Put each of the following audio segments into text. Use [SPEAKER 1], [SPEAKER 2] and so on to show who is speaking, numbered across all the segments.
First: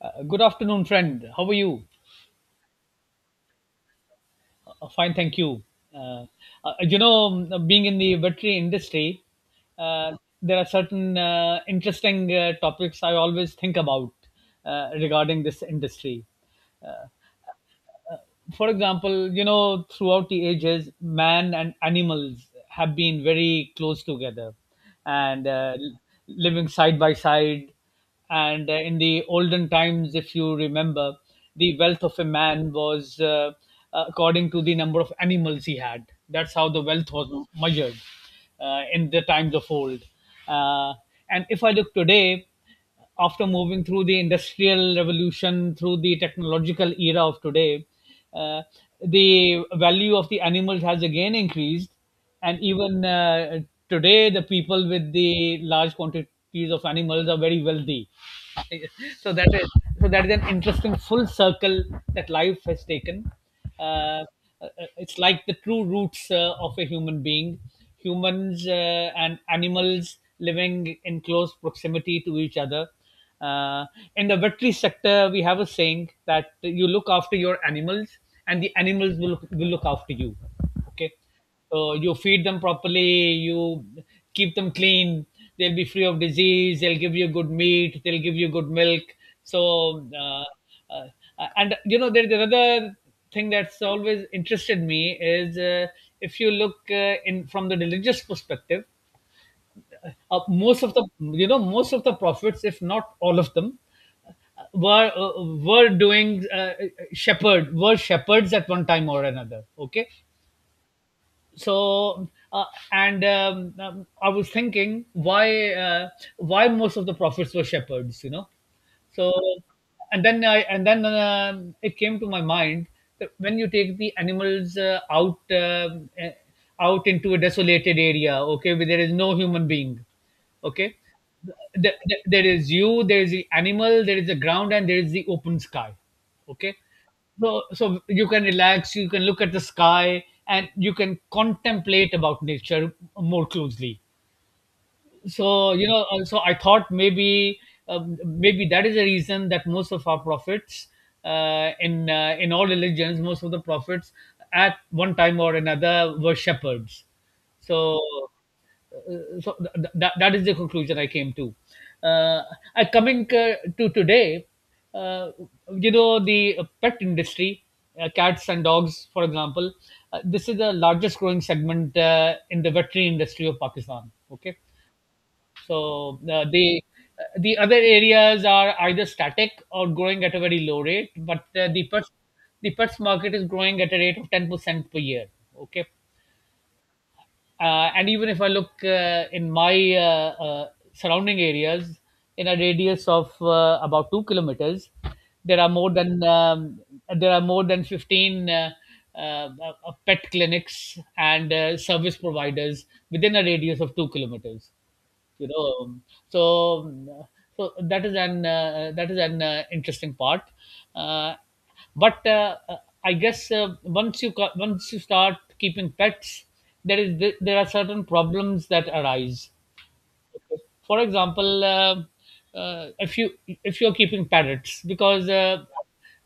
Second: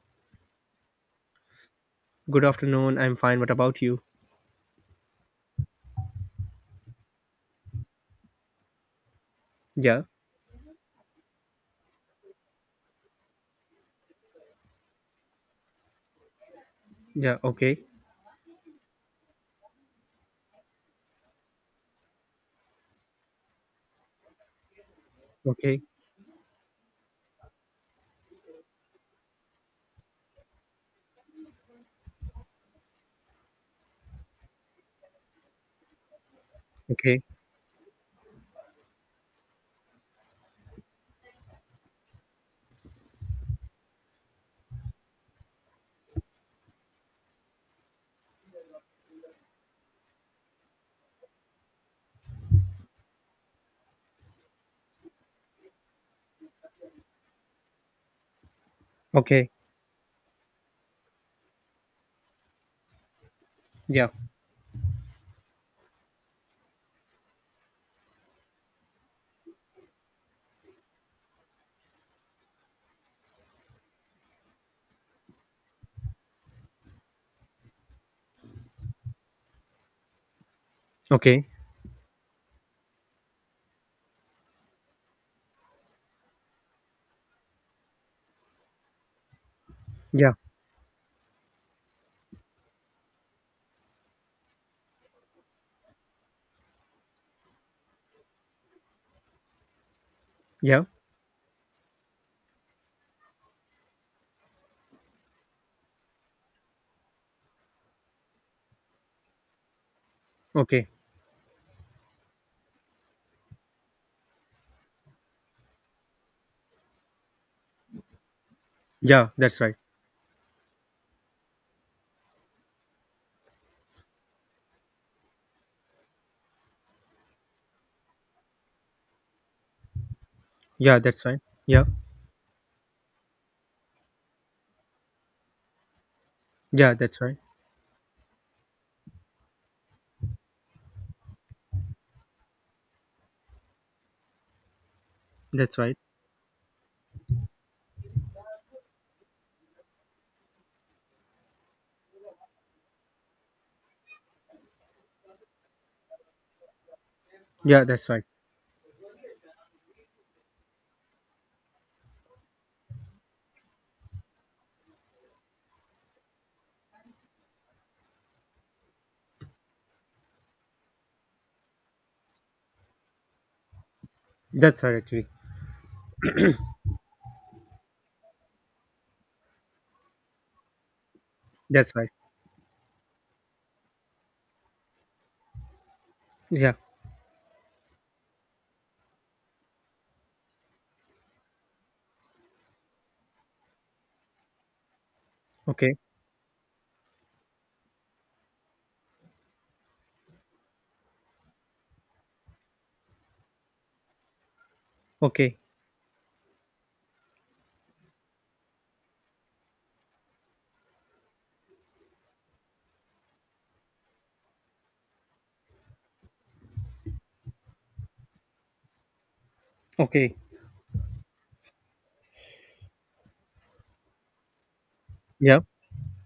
[SPEAKER 1] Good afternoon, friend. How are you?
[SPEAKER 2] Good afternoon. I'm fine. What about you?
[SPEAKER 1] Fine, thank you. Uh, Being in the veterinary industry,
[SPEAKER 2] Yeah.
[SPEAKER 1] uh, there are certain interesting topics I always think about regarding this industry.
[SPEAKER 2] Yeah. Okay.
[SPEAKER 1] For example, you know, throughout the ages, man and animals have been very close together and
[SPEAKER 2] Okay.
[SPEAKER 1] living side by side. And in the olden times, if you remember, the wealth of a man was according to the number of animals he had. That's how the wealth
[SPEAKER 2] Okay.
[SPEAKER 1] was measured in the times of old. Uh, and if I look today, after moving through the industrial revolution, through the technological era of today, uh, the value of the animals has again increased. And even today, the people with the large quantities of animals are very wealthy. so
[SPEAKER 2] Okay.
[SPEAKER 1] that is that is an interesting full circle that life has taken.
[SPEAKER 2] Yeah.
[SPEAKER 1] Uh, it's like the true roots of a human being. Humans and animals living in close proximity to each other. Uh, in the veterinary sector, we have a saying that you look after your animals, and the animals will look after you. Okay,
[SPEAKER 2] Okay.
[SPEAKER 1] you feed them properly, you keep them clean, they'll be free of disease, they'll give you good meat, they'll give you good milk. So,
[SPEAKER 2] Yeah.
[SPEAKER 1] uh, and you know, there's another thing that's always interested me is if you look in from the religious perspective, most
[SPEAKER 2] Yeah.
[SPEAKER 1] of the most of the prophets, if not all of them, were doing shepherd were shepherds at one time or another. Okay,
[SPEAKER 2] Okay.
[SPEAKER 1] so and I was thinking why most of the prophets were shepherds, you know.
[SPEAKER 2] Yeah.
[SPEAKER 1] So
[SPEAKER 2] That's right.
[SPEAKER 1] and then it came to my mind that when you take the animals out into a desolated area, okay, where there is no human being, okay.
[SPEAKER 2] Yeah. That's right. Yeah.
[SPEAKER 1] There is you, there is the animal, there is the ground, and there is the open sky. Okay,
[SPEAKER 2] Yeah. That's right.
[SPEAKER 1] so you can relax, you can look at the sky and you can contemplate about nature more closely. So
[SPEAKER 2] That's
[SPEAKER 1] you
[SPEAKER 2] right.
[SPEAKER 1] know, so I thought maybe, maybe that is the reason that most of our prophets in all religions, most of the prophets at one time or another were shepherds.
[SPEAKER 2] Yeah.
[SPEAKER 1] So
[SPEAKER 2] That's right.
[SPEAKER 1] that is the conclusion I came to. uh, I coming to today, uh, you know, the pet industry, cats and dogs for example, this is the largest growing segment in the veterinary industry of Pakistan. Okay,
[SPEAKER 2] That's right. Actually.
[SPEAKER 1] so the other areas are either static or growing at a very low rate, but
[SPEAKER 2] That's right.
[SPEAKER 1] The Perth market is growing at a rate of 10% per year. Okay,
[SPEAKER 2] Yeah.
[SPEAKER 1] and even if I look in my surrounding areas, in a radius of about 2 kilometers, there are more
[SPEAKER 2] Okay.
[SPEAKER 1] than 15 uh, pet clinics and service providers within a radius of 2 kilometers, you
[SPEAKER 2] Okay.
[SPEAKER 1] know. So um, so that is an interesting part. Uh, but I guess once you start keeping pets, there are certain problems that arise.
[SPEAKER 2] Okay.
[SPEAKER 1] Okay? For example, uh, if you if you're keeping parrots, because
[SPEAKER 2] Yeah.
[SPEAKER 1] uh,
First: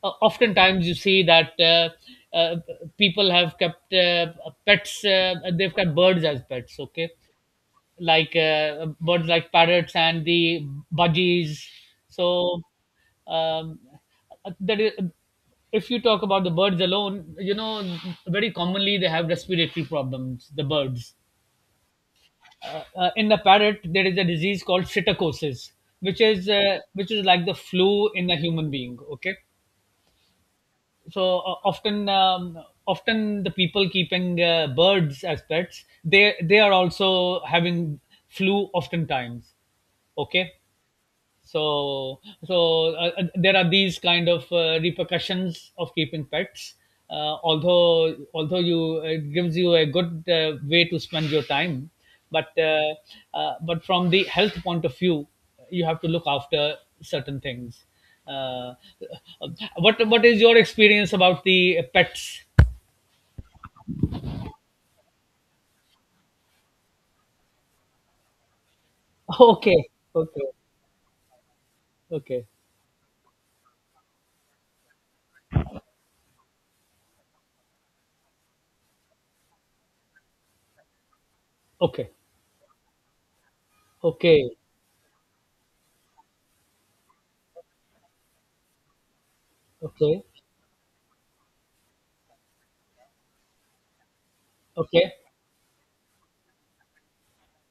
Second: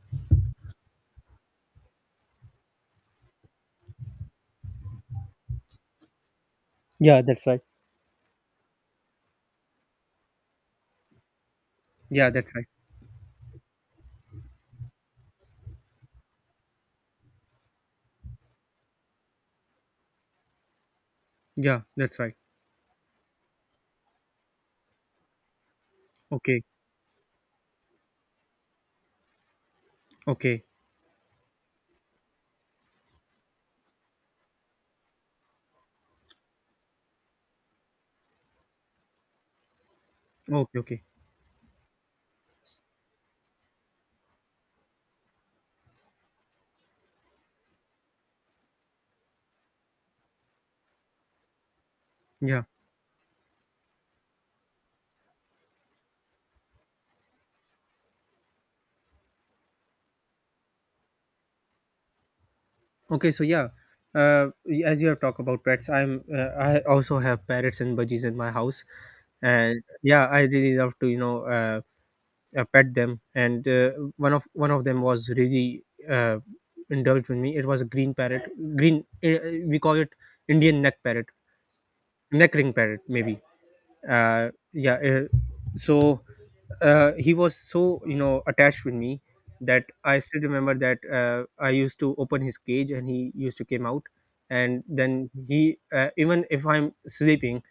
[SPEAKER 1] uh, oftentimes you see that uh, people have kept pets, they've kept birds as pets. Okay,
[SPEAKER 2] Yeah. That's right.
[SPEAKER 1] like birds like parrots and the budgies.
[SPEAKER 2] Yeah. That's
[SPEAKER 1] So,
[SPEAKER 2] right.
[SPEAKER 1] um, that is, if you talk about the birds alone, you know, very commonly they have respiratory problems. The birds,
[SPEAKER 2] Yeah. That's right.
[SPEAKER 1] in the parrot, there is a disease called psittacosis,
[SPEAKER 2] Okay.
[SPEAKER 1] which is like the flu in a human being. Okay,
[SPEAKER 2] Okay.
[SPEAKER 1] so often, often the people keeping birds as pets, they are also having flu oftentimes. Okay,
[SPEAKER 2] Okay. Okay.
[SPEAKER 1] so there are these kind of repercussions of keeping pets. Although you, it gives you a good way to spend your time, but
[SPEAKER 2] Yeah.
[SPEAKER 1] uh, but from the health point of view, you have to look after certain things. uh, what is your experience about the pets?
[SPEAKER 2] Okay, so yeah, uh, as you have talked about pets, I also have parrots and budgies in my house, and
[SPEAKER 1] Okay,
[SPEAKER 2] yeah, I
[SPEAKER 1] okay,
[SPEAKER 2] really love to
[SPEAKER 1] okay,
[SPEAKER 2] pet them. And one of them was really uh, indulged with me. It was a green parrot, green we call it Indian neck parrot,
[SPEAKER 1] okay,
[SPEAKER 2] neck ring parrot maybe uh,
[SPEAKER 1] okay,
[SPEAKER 2] yeah uh, so uh, he was so attached with me that I
[SPEAKER 1] okay,
[SPEAKER 2] still remember that I used to open his cage and he used to came out. And
[SPEAKER 1] okay,
[SPEAKER 2] then he, even if I'm sleeping,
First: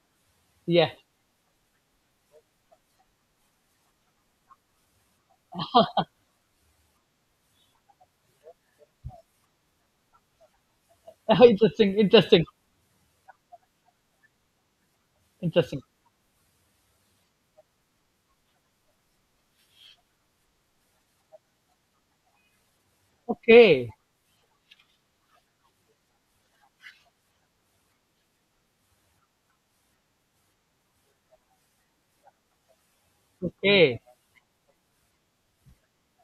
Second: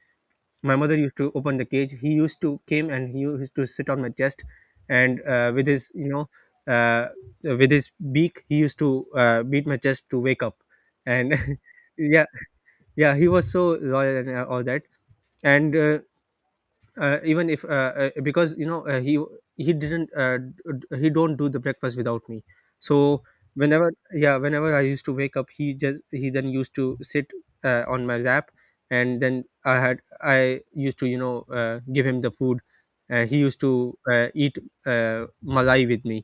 [SPEAKER 2] my
[SPEAKER 1] yeah.
[SPEAKER 2] mother used to open the cage, he used to came and he used to sit on my chest. And with his uh, with his beak he used to beat my chest to wake up. And
[SPEAKER 1] Interesting,
[SPEAKER 2] yeah
[SPEAKER 1] interesting,
[SPEAKER 2] yeah, he was so loyal and all that. And
[SPEAKER 1] interesting.
[SPEAKER 2] even if because he didn't d- d- he don't do the breakfast without me. So
[SPEAKER 1] Okay,
[SPEAKER 2] whenever, yeah, whenever I used to wake up, he then used to sit on my lap. And then I used to give him the food. He used to
[SPEAKER 1] okay,
[SPEAKER 2] eat uh, malai with me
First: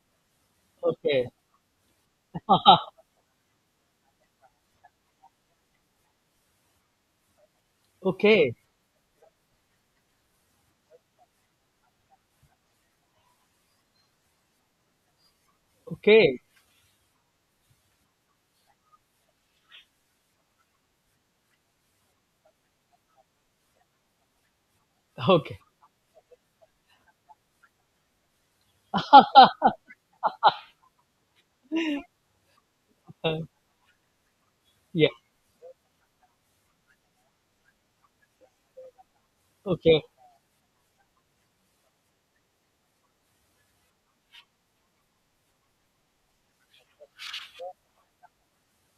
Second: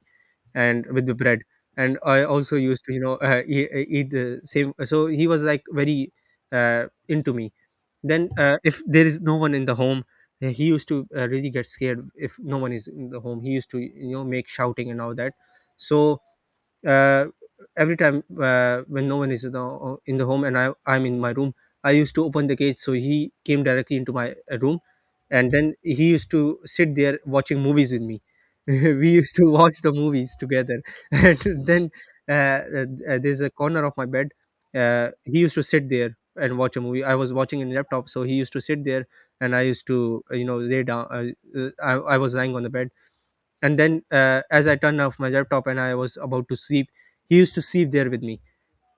[SPEAKER 2] and with the
[SPEAKER 1] okay,
[SPEAKER 2] bread. And I also
[SPEAKER 1] Haha.
[SPEAKER 2] used to eat the same, so he was like very into me. Then
[SPEAKER 1] Okay,
[SPEAKER 2] if there is no one in the home, he used to really get scared. If no one is in the home, he used to make shouting and all that. So
[SPEAKER 1] okay,
[SPEAKER 2] uh, every time when no one is in the home and I'm in my room, I used to open the cage so he came directly into my room, and
[SPEAKER 1] okay,
[SPEAKER 2] then he used to sit there watching movies with me. We used to watch the movies together, and then
[SPEAKER 1] uh,
[SPEAKER 2] there's a corner of my bed.
[SPEAKER 1] yeah,
[SPEAKER 2] He used to sit there and watch a movie. I was watching in laptop, so he used to sit there, and I used
[SPEAKER 1] okay,
[SPEAKER 2] to lay down. I was lying on the bed, and then as I turned off my laptop and I was about to sleep, he used to sleep there with me.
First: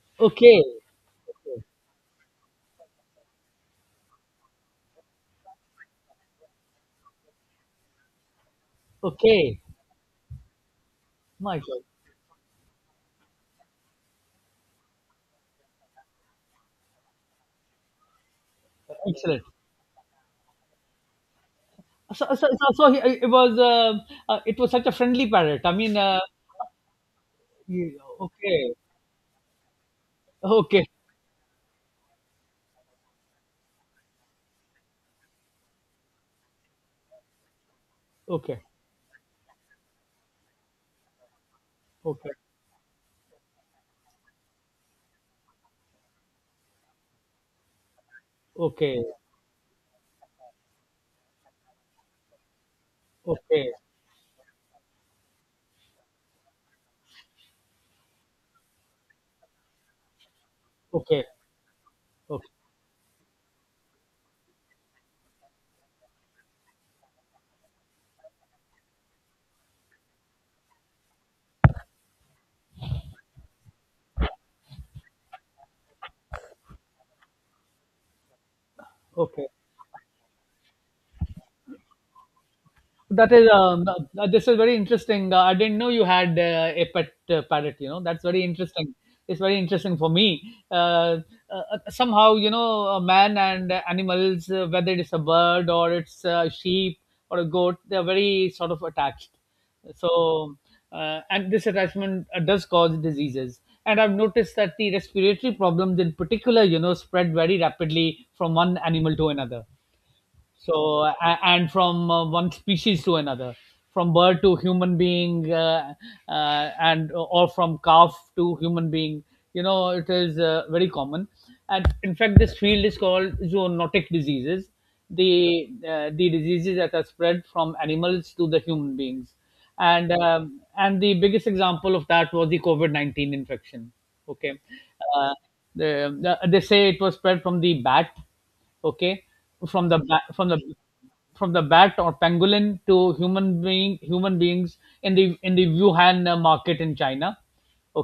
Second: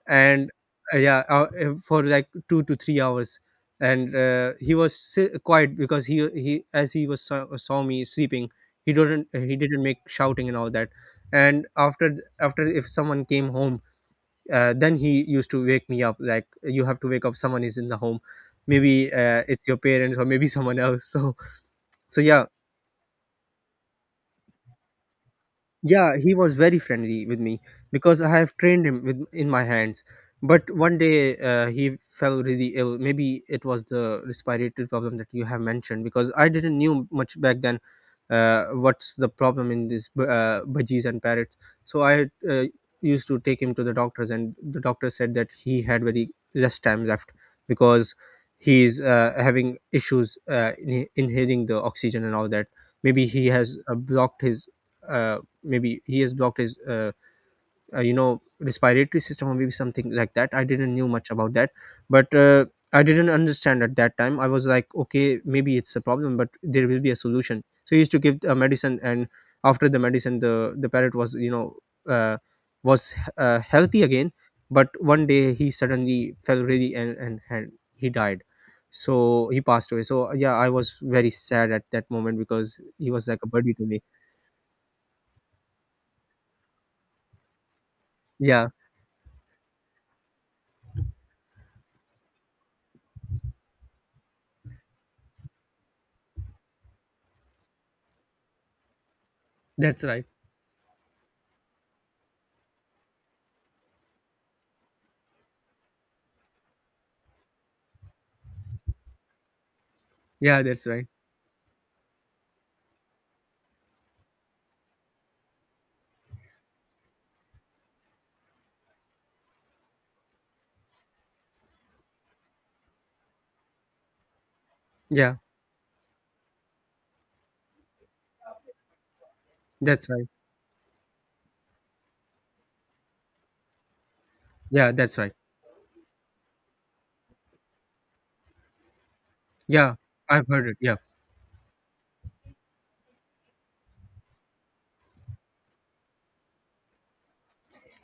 [SPEAKER 2] And
[SPEAKER 1] okay,
[SPEAKER 2] yeah for like 2 to 3 hours. And he was quiet because he as he was saw me sleeping, he didn't he
[SPEAKER 1] okay.
[SPEAKER 2] didn't make shouting and all that.
[SPEAKER 1] My
[SPEAKER 2] And
[SPEAKER 1] God,
[SPEAKER 2] after, if someone came home, then he used to wake me up, like, you have to wake up, someone is in the home, maybe
[SPEAKER 1] excellent.
[SPEAKER 2] it's your parents or maybe someone else. So
[SPEAKER 1] So,
[SPEAKER 2] yeah.
[SPEAKER 1] so, so, so he, it was uh, it was such a friendly parrot. I mean,
[SPEAKER 2] Yeah, he was very friendly with me
[SPEAKER 1] you-
[SPEAKER 2] because I have
[SPEAKER 1] okay,
[SPEAKER 2] trained him with in my hands. But
[SPEAKER 1] okay,
[SPEAKER 2] one day he fell really ill. Maybe it was the respiratory problem that you have mentioned because I didn't knew much back then.
[SPEAKER 1] okay,
[SPEAKER 2] What's the problem in this budgies and parrots? So I
[SPEAKER 1] okay,
[SPEAKER 2] used to take him to the doctors, and the doctor said that he had very less time left because he's
[SPEAKER 1] okay,
[SPEAKER 2] having issues inhaling the oxygen and all that. Maybe he
[SPEAKER 1] okay,
[SPEAKER 2] has uh, blocked his uh, Maybe he has blocked his respiratory system, or maybe something like that. I didn't knew
[SPEAKER 1] okay,
[SPEAKER 2] much about that, but
[SPEAKER 1] okay,
[SPEAKER 2] I didn't understand at that time. I was like, okay, maybe it's a problem but there will be a solution. So he used to give a medicine, and after the medicine the parrot was uh, healthy again. But one day he suddenly fell really, and he died.
[SPEAKER 1] okay.
[SPEAKER 2] So he passed away. So yeah, I was very sad at that moment because he was
[SPEAKER 1] That
[SPEAKER 2] like a
[SPEAKER 1] is,
[SPEAKER 2] buddy to me.
[SPEAKER 1] this is very interesting. I didn't know you had a pet parrot. You know, that's very
[SPEAKER 2] Yeah,
[SPEAKER 1] interesting. It's very interesting for me. Uh, Somehow you know a man and animals, whether it is a bird or it's a sheep or a goat, they are very sort of attached.
[SPEAKER 2] that's right.
[SPEAKER 1] So and this attachment does cause diseases. And I've noticed that the respiratory problems in particular, you know, spread very rapidly from one animal to another,
[SPEAKER 2] Yeah,
[SPEAKER 1] so
[SPEAKER 2] that's right.
[SPEAKER 1] and from one species to another, from bird to human being, and or from calf to human being. You know, it is very common, and in fact this field is called zoonotic diseases,
[SPEAKER 2] Yeah,
[SPEAKER 1] the diseases that are spread from animals to the human beings.
[SPEAKER 2] that's right.
[SPEAKER 1] And the biggest example of that was the covid-19 infection. Okay,
[SPEAKER 2] Yeah, that's right.
[SPEAKER 1] uh, the, they say it was spread from the bat. Okay, from
[SPEAKER 2] Yeah,
[SPEAKER 1] the ba-
[SPEAKER 2] I've heard it. Yeah,
[SPEAKER 1] from the bat or pangolin to human being human beings in the Wuhan market in China.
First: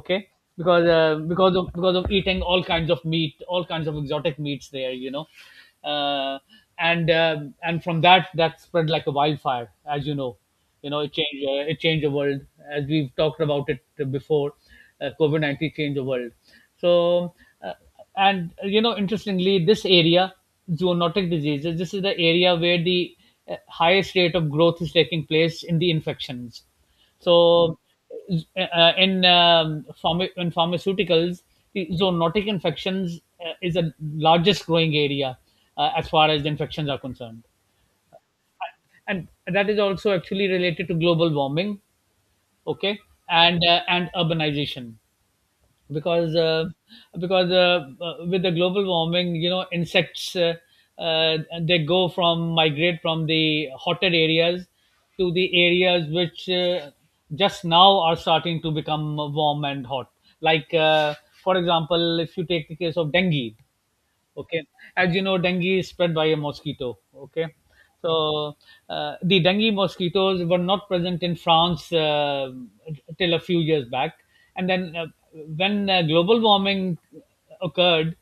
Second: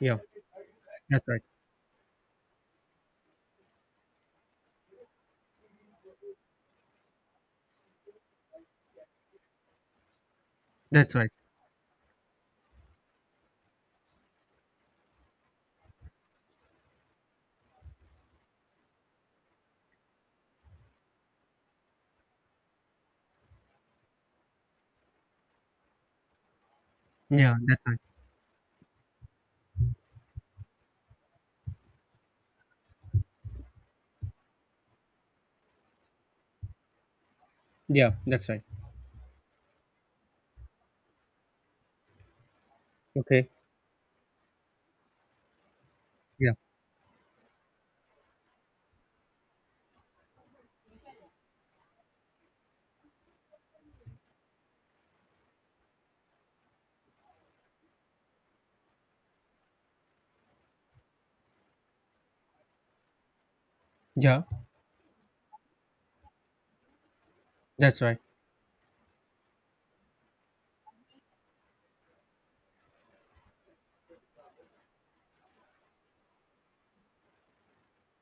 [SPEAKER 2] yeah,
[SPEAKER 1] because
[SPEAKER 2] that's right.
[SPEAKER 1] because of eating all kinds of meat, all kinds of exotic meats there, you know. uh, and uh, and from that, that spread like a wildfire, as you know. You know, it
[SPEAKER 2] That's right.
[SPEAKER 1] changed, it changed the world, as we've talked about it before. Covid-19 changed the world. So uh, and you know, interestingly, this area, zoonotic diseases, this is the area where the highest rate of growth is taking place in the infections.
[SPEAKER 2] Yeah,
[SPEAKER 1] So
[SPEAKER 2] that's right.
[SPEAKER 1] in pharmaceuticals, the zoonotic infections is the largest growing area as far as the infections are concerned.
[SPEAKER 2] Yeah, that's right.
[SPEAKER 1] And that is also actually related to global warming. Okay,
[SPEAKER 2] Okay.
[SPEAKER 1] and urbanization, because
[SPEAKER 2] Yeah,
[SPEAKER 1] with the global warming, you know, insects, they go from migrate from the hotter areas to the areas which just now are starting to become warm and hot. Like for example, if you take the case of dengue,
[SPEAKER 2] yeah,
[SPEAKER 1] okay, as you know, dengue is spread by a mosquito. Okay,
[SPEAKER 2] that's right.
[SPEAKER 1] so the dengue mosquitoes were not present in France till a few years back, and then when global warming occurred.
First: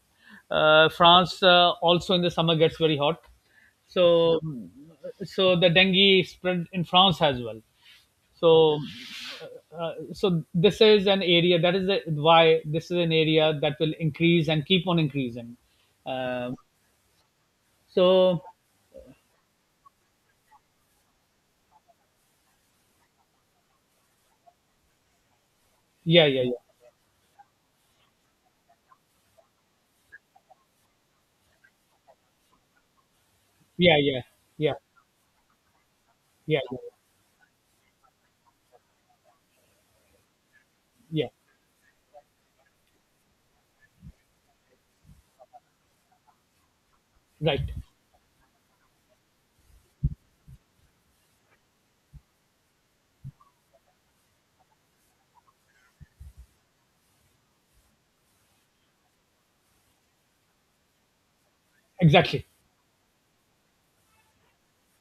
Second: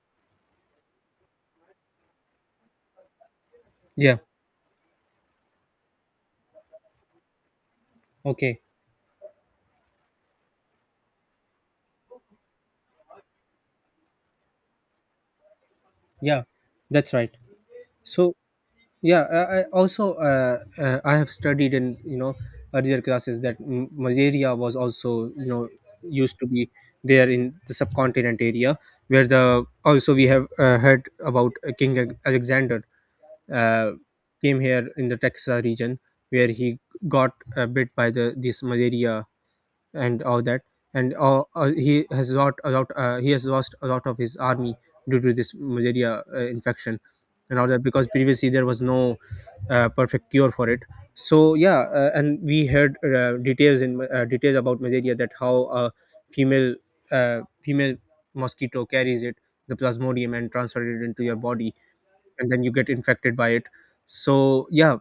[SPEAKER 1] France also in the summer gets very hot,
[SPEAKER 2] Yeah,
[SPEAKER 1] so the dengue spread in France as well. So
[SPEAKER 2] okay.
[SPEAKER 1] so this is an area that is the, why this is an area that will increase and keep on increasing.
[SPEAKER 2] Yeah,
[SPEAKER 1] um,
[SPEAKER 2] that's right. So
[SPEAKER 1] so
[SPEAKER 2] yeah, I have studied in earlier classes that malaria was also
[SPEAKER 1] yeah,
[SPEAKER 2] used
[SPEAKER 1] yeah,
[SPEAKER 2] to be there in the subcontinent area, where the also we have heard about King Alexander uh,
[SPEAKER 1] yeah, yeah,
[SPEAKER 2] came
[SPEAKER 1] yeah,
[SPEAKER 2] here in the Texas region, where
[SPEAKER 1] yeah,
[SPEAKER 2] he
[SPEAKER 1] yeah, yeah,
[SPEAKER 2] got bit by the this malaria and all that, and
[SPEAKER 1] yeah.
[SPEAKER 2] he has lost a lot of his army due to this malaria infection and all
[SPEAKER 1] Right.
[SPEAKER 2] that, because previously there was no perfect cure for it. So yeah, and we heard details in details about malaria, that how a female female mosquito carries it, the plasmodium, and transferred it into your body,
[SPEAKER 1] Exactly.
[SPEAKER 2] and then you get infected by it. So yeah,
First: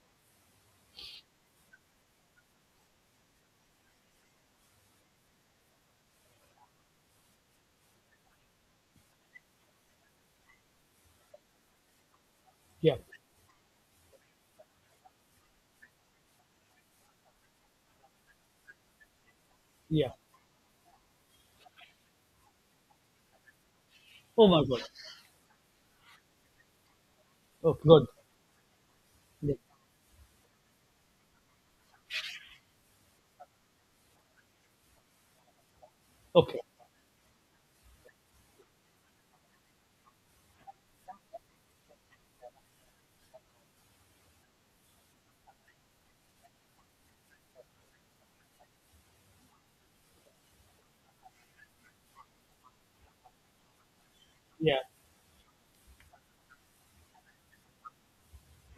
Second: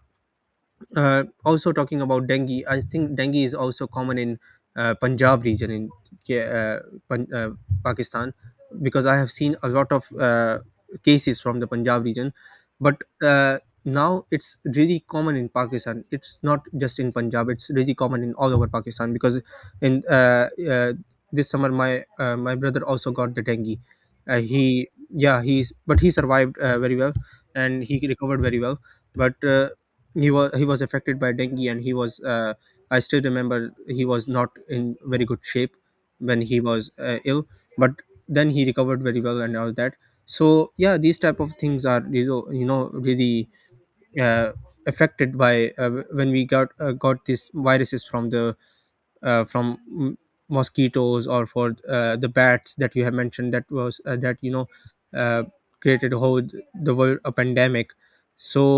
[SPEAKER 2] also talking about dengue, I think dengue is also common in punjab region in K- uh, Pan- uh, pakistan, because I have seen a lot of cases from the punjab region.
[SPEAKER 1] Yeah,
[SPEAKER 2] But now it's really common in pakistan, it's not just in punjab, it's really common in all over pakistan, because in
[SPEAKER 1] yeah.
[SPEAKER 2] uh, uh, this summer my brother also got the dengue.
[SPEAKER 1] Oh my
[SPEAKER 2] He
[SPEAKER 1] God.
[SPEAKER 2] Yeah, he's, but he survived very well,
[SPEAKER 1] Oh
[SPEAKER 2] and he
[SPEAKER 1] good.
[SPEAKER 2] recovered very well. But
[SPEAKER 1] Yeah.
[SPEAKER 2] he was affected by dengue, and he was I still remember he was not in very good shape when he
[SPEAKER 1] Okay.
[SPEAKER 2] was ill, but then he recovered very well and all that. So yeah, these type of things are really uh, affected by when we got these viruses from mosquitoes, or for the bats that you have mentioned, that was that you know
[SPEAKER 1] Yeah,
[SPEAKER 2] uh, created whole the world a pandemic.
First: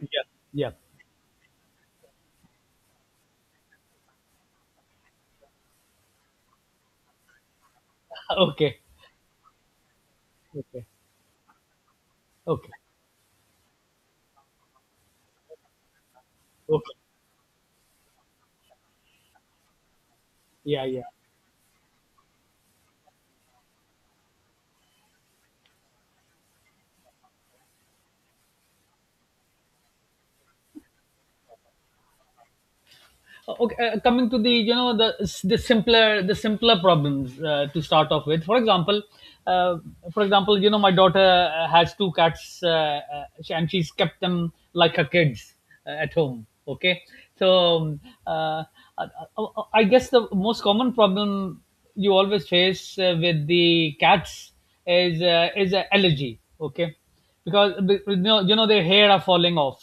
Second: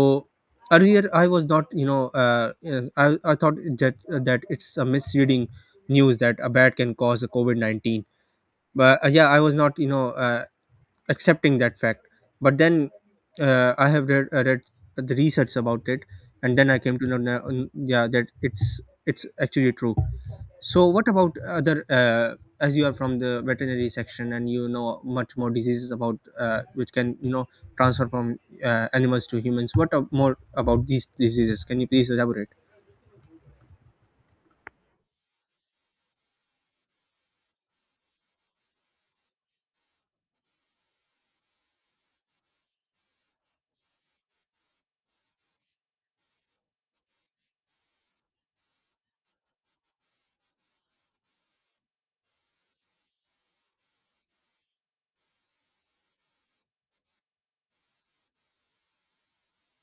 [SPEAKER 1] yeah, yeah.
[SPEAKER 2] earlier I was not I thought that that it's a misreading news that a bat can cause a COVID-19.
[SPEAKER 1] Okay,
[SPEAKER 2] But yeah, I was not
[SPEAKER 1] okay,
[SPEAKER 2] accepting that fact. But
[SPEAKER 1] okay,
[SPEAKER 2] then I have read the research about it, and then I
[SPEAKER 1] okay.
[SPEAKER 2] came to know now, yeah, that it's actually true.
[SPEAKER 1] Yeah,
[SPEAKER 2] So,
[SPEAKER 1] yeah.
[SPEAKER 2] what about other? As you are from the veterinary section and you know much more diseases about which can transfer from animals to humans. What more about these diseases? Can you please elaborate?
[SPEAKER 1] Okay, coming to the the simpler problems to start off with. For example, uh, for example, you know, my daughter has two cats, and she's kept them like her kids at home. Okay, so, uh, I, I I guess the most common problem you always face with the cats is allergy. Okay, because you know, their hair are falling off.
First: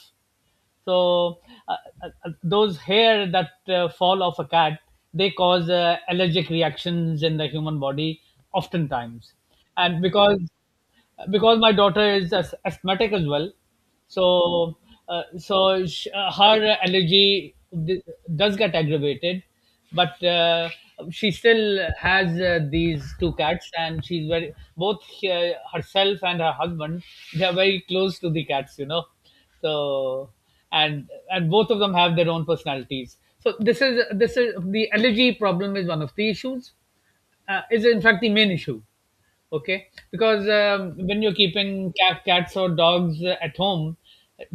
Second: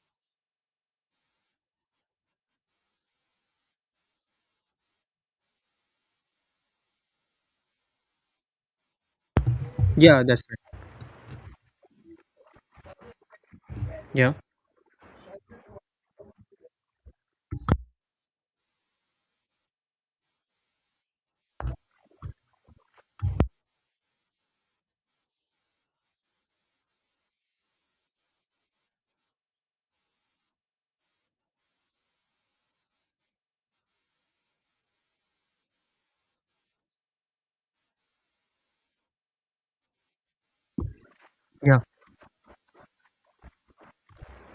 [SPEAKER 1] So uh, those hair that fall off a cat, they cause allergic reactions in the human body oftentimes, and
[SPEAKER 2] Yeah,
[SPEAKER 1] because
[SPEAKER 2] that's right.
[SPEAKER 1] my daughter is asthmatic as well,
[SPEAKER 2] Yeah,
[SPEAKER 1] so her allergy d- does get aggravated, but she still has these two cats, and she's very both, herself and her husband. They are very close to the cats, you know. So and both of them have their own personalities. So this is the allergy problem is one of the issues, is in fact the main issue. Okay, because when you're
[SPEAKER 2] yeah.
[SPEAKER 1] keeping cats or dogs at home,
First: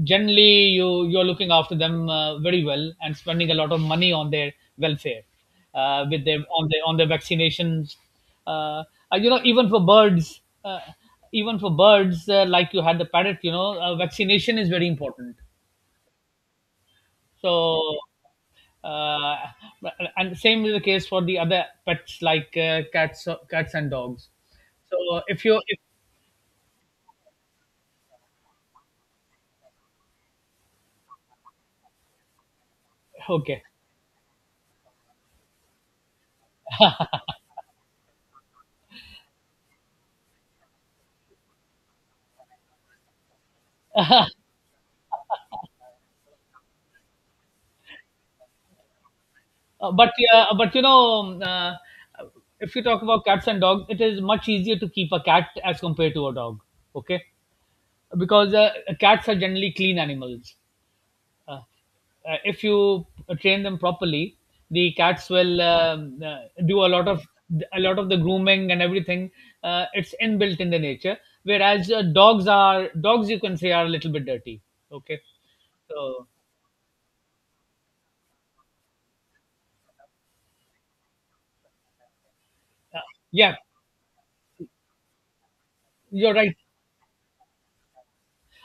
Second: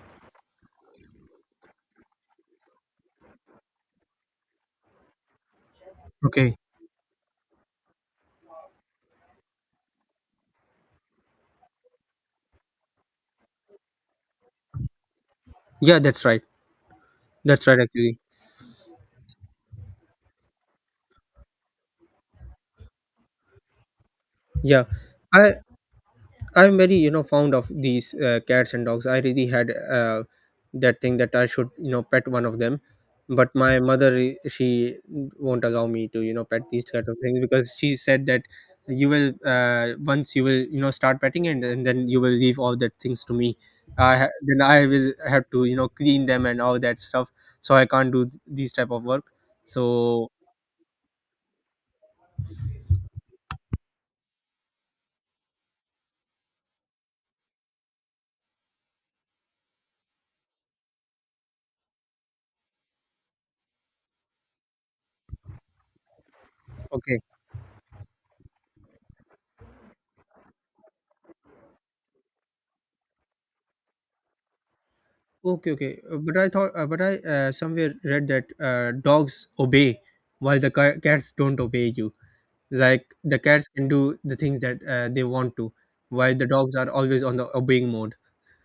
[SPEAKER 1] generally you're looking after them very well and spending a lot of money on their welfare, with their
[SPEAKER 2] Okay.
[SPEAKER 1] on their vaccinations. uh, you know, even for birds, even for birds, like you had the parrot, you know, vaccination is very important.
[SPEAKER 2] Yeah, that's right. That's right.
[SPEAKER 1] so
[SPEAKER 2] Actually,
[SPEAKER 1] uh, and same is the case for the other pets, like cats and dogs.
[SPEAKER 2] yeah.
[SPEAKER 1] So if
[SPEAKER 2] I
[SPEAKER 1] you if,
[SPEAKER 2] I'm very fond of these cats and dogs. I really had that thing that I should pet one of them, but
[SPEAKER 1] okay.
[SPEAKER 2] my mother, she won't allow me to pet these kind of things, because she said that you will once you will start petting and then you will leave all that things to me. Then I will have to clean them and all that stuff, so I can't do these type of work.
[SPEAKER 1] But
[SPEAKER 2] So
[SPEAKER 1] yeah, but you know, if you talk about cats and dogs, it is much easier to keep a cat as compared to a dog. Okay, because cats are generally clean animals. Uh, if you train them properly, the cats will do
[SPEAKER 2] okay.
[SPEAKER 1] a lot of the grooming and everything. It's inbuilt in the nature. Whereas dogs are dogs, you can say, are a little bit dirty. Okay,
[SPEAKER 2] Okay, okay.
[SPEAKER 1] so
[SPEAKER 2] But I thought, but I somewhere read that dogs obey, while the cats don't obey you.
[SPEAKER 1] uh,
[SPEAKER 2] Like the
[SPEAKER 1] yeah,
[SPEAKER 2] cats can do the things that they want to, while
[SPEAKER 1] you're
[SPEAKER 2] the
[SPEAKER 1] right.
[SPEAKER 2] dogs are always on the obeying mode.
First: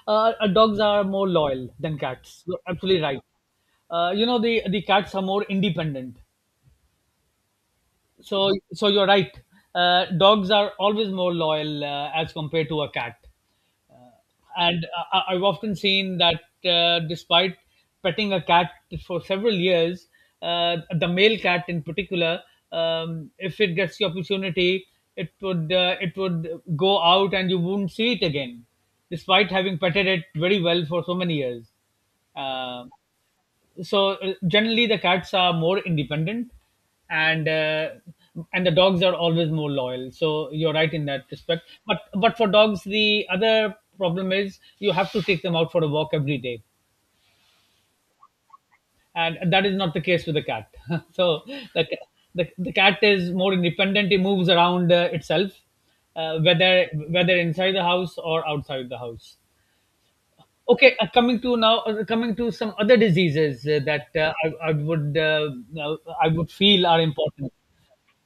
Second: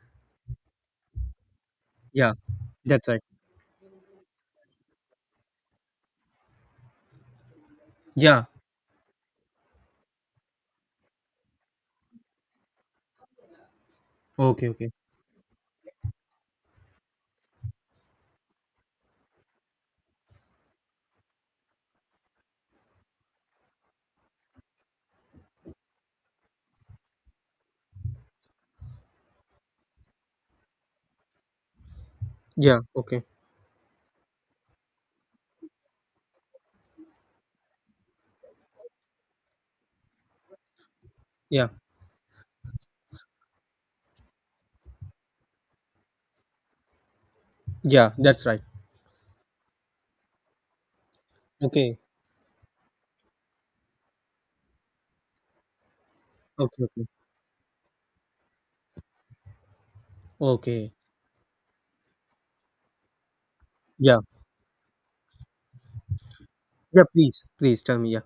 [SPEAKER 1] Dogs are more loyal than
[SPEAKER 2] Yeah,
[SPEAKER 1] cats. You're absolutely
[SPEAKER 2] that's right.
[SPEAKER 1] right. You know, the cats are more independent. So
[SPEAKER 2] Yeah.
[SPEAKER 1] so you're right. Dogs are always more loyal as compared to a cat.
[SPEAKER 2] Okay,
[SPEAKER 1] And
[SPEAKER 2] okay.
[SPEAKER 1] I've often seen that despite petting a cat for several years, the male cat in particular, if it gets the opportunity, it would go out and you wouldn't see it again, despite having petted it very well for so many years.
[SPEAKER 2] Yeah,
[SPEAKER 1] Um
[SPEAKER 2] okay.
[SPEAKER 1] so generally the cats are more independent, and and the dogs are always more loyal, so you're right in that respect.
[SPEAKER 2] Yeah,
[SPEAKER 1] But for dogs, the other problem is you have to take them out for a walk every day,
[SPEAKER 2] yeah, that's right.
[SPEAKER 1] and that is not the case with the cat so the,
[SPEAKER 2] Okay,
[SPEAKER 1] ca- the cat is more independent. It moves around itself,
[SPEAKER 2] okay,
[SPEAKER 1] whether
[SPEAKER 2] okay.
[SPEAKER 1] whether inside the house or outside the house.
[SPEAKER 2] Okay.
[SPEAKER 1] Okay, coming to now, coming to some other diseases that
[SPEAKER 2] Yeah.
[SPEAKER 1] uh, I would feel are
[SPEAKER 2] Yeah, please,
[SPEAKER 1] important.
[SPEAKER 2] please tell me. Yeah.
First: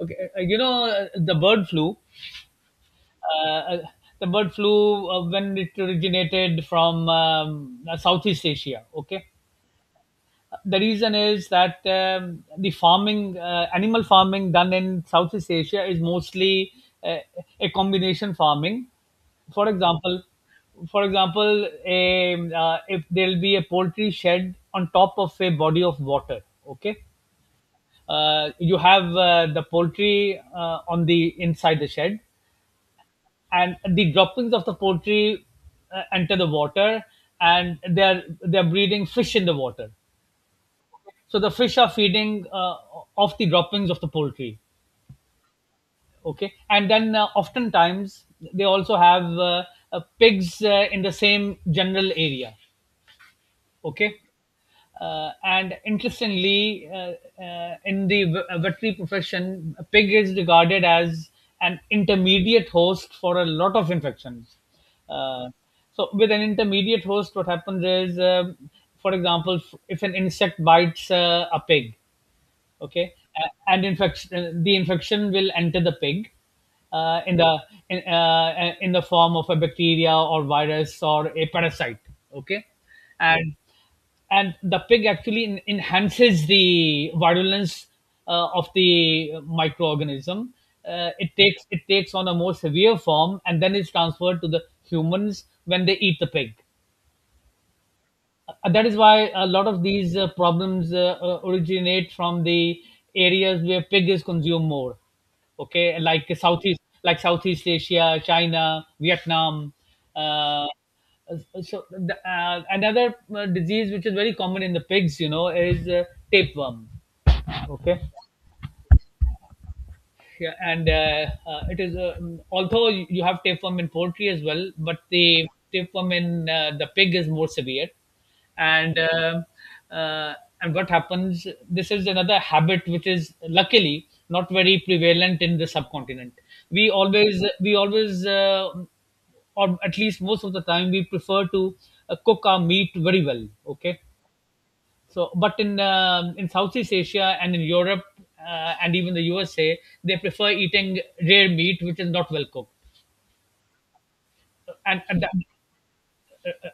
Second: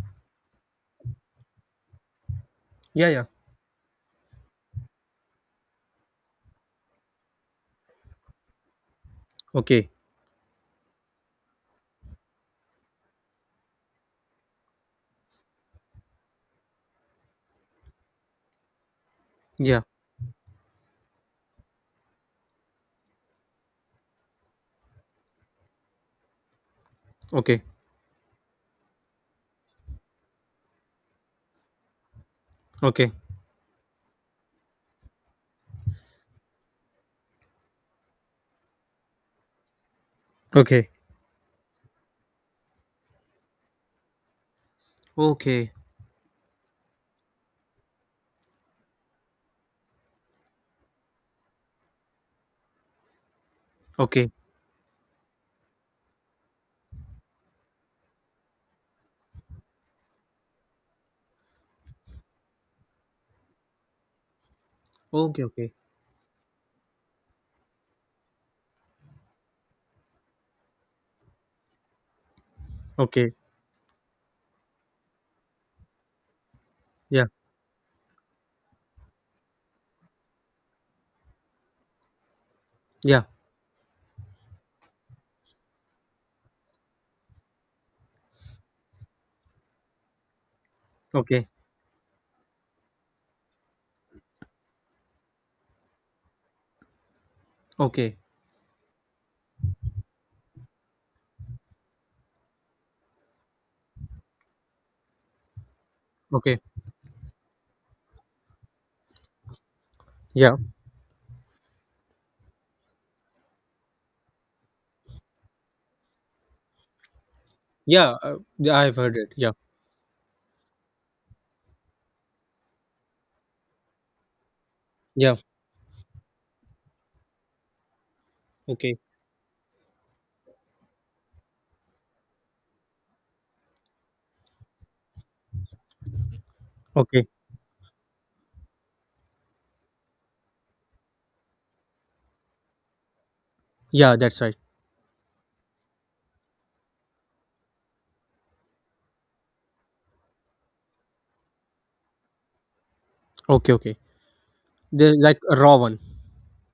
[SPEAKER 1] Okay, you know, the bird flu.
[SPEAKER 2] Yeah, yeah.
[SPEAKER 1] Uh, the bird flu, when it originated from Southeast Asia. Okay,
[SPEAKER 2] Okay.
[SPEAKER 1] the reason is that the farming, animal farming done in Southeast Asia is mostly uh, a combination farming. for
[SPEAKER 2] Yeah.
[SPEAKER 1] example for example, if there'll be a poultry shed on top of a body of water. Okay,
[SPEAKER 2] Okay.
[SPEAKER 1] you have the poultry on the inside the shed,
[SPEAKER 2] Okay.
[SPEAKER 1] and the droppings of the poultry enter the water, and they're breeding fish in the water.
[SPEAKER 2] Okay.
[SPEAKER 1] So the fish are feeding off the droppings of the poultry.
[SPEAKER 2] Okay.
[SPEAKER 1] Okay, and then oftentimes they also have pigs in the same general area. Okay,
[SPEAKER 2] Okay.
[SPEAKER 1] and interestingly, in the veterinary profession, a pig is regarded as an intermediate host for a lot of infections.
[SPEAKER 2] Okay.
[SPEAKER 1] uh,
[SPEAKER 2] Okay.
[SPEAKER 1] so with an intermediate host, what happens is, for example, if an insect bites a pig. Okay,
[SPEAKER 2] Okay.
[SPEAKER 1] and infection the infection will enter the pig uh,
[SPEAKER 2] Yeah.
[SPEAKER 1] in the in the form of a bacteria or virus or a parasite. Okay,
[SPEAKER 2] Yeah.
[SPEAKER 1] and and the pig actually enhances the virulence of the microorganism. It
[SPEAKER 2] Okay,
[SPEAKER 1] takes it takes on a more severe form, and then it's transferred to the humans when they eat the pig.
[SPEAKER 2] okay,
[SPEAKER 1] That is why a lot of these problems originate from the areas where pig is consumed more. Okay, like
[SPEAKER 2] okay.
[SPEAKER 1] southeast like Southeast Asia, China, Vietnam. uh,
[SPEAKER 2] Yeah,
[SPEAKER 1] uh, so the, another disease which is very common in the pigs, you know, is tapeworm. Okay,
[SPEAKER 2] yeah, yeah, I've heard it. Yeah,
[SPEAKER 1] yeah, and it is although you have tapeworm in poultry as well, but
[SPEAKER 2] yeah,
[SPEAKER 1] the tapeworm in the pig is more severe,
[SPEAKER 2] okay,
[SPEAKER 1] and uh, uh, and what happens? This is another habit which is luckily not very prevalent in the subcontinent.
[SPEAKER 2] okay.
[SPEAKER 1] We always or at least most of the time we prefer to cook our meat very well. Okay,
[SPEAKER 2] Yeah, that's right.
[SPEAKER 1] so, but in Southeast Asia and in Europe and even the USA, they prefer eating rare meat, which is not well cooked,
[SPEAKER 2] Okay, okay. The
[SPEAKER 1] and that,
[SPEAKER 2] like a raw one.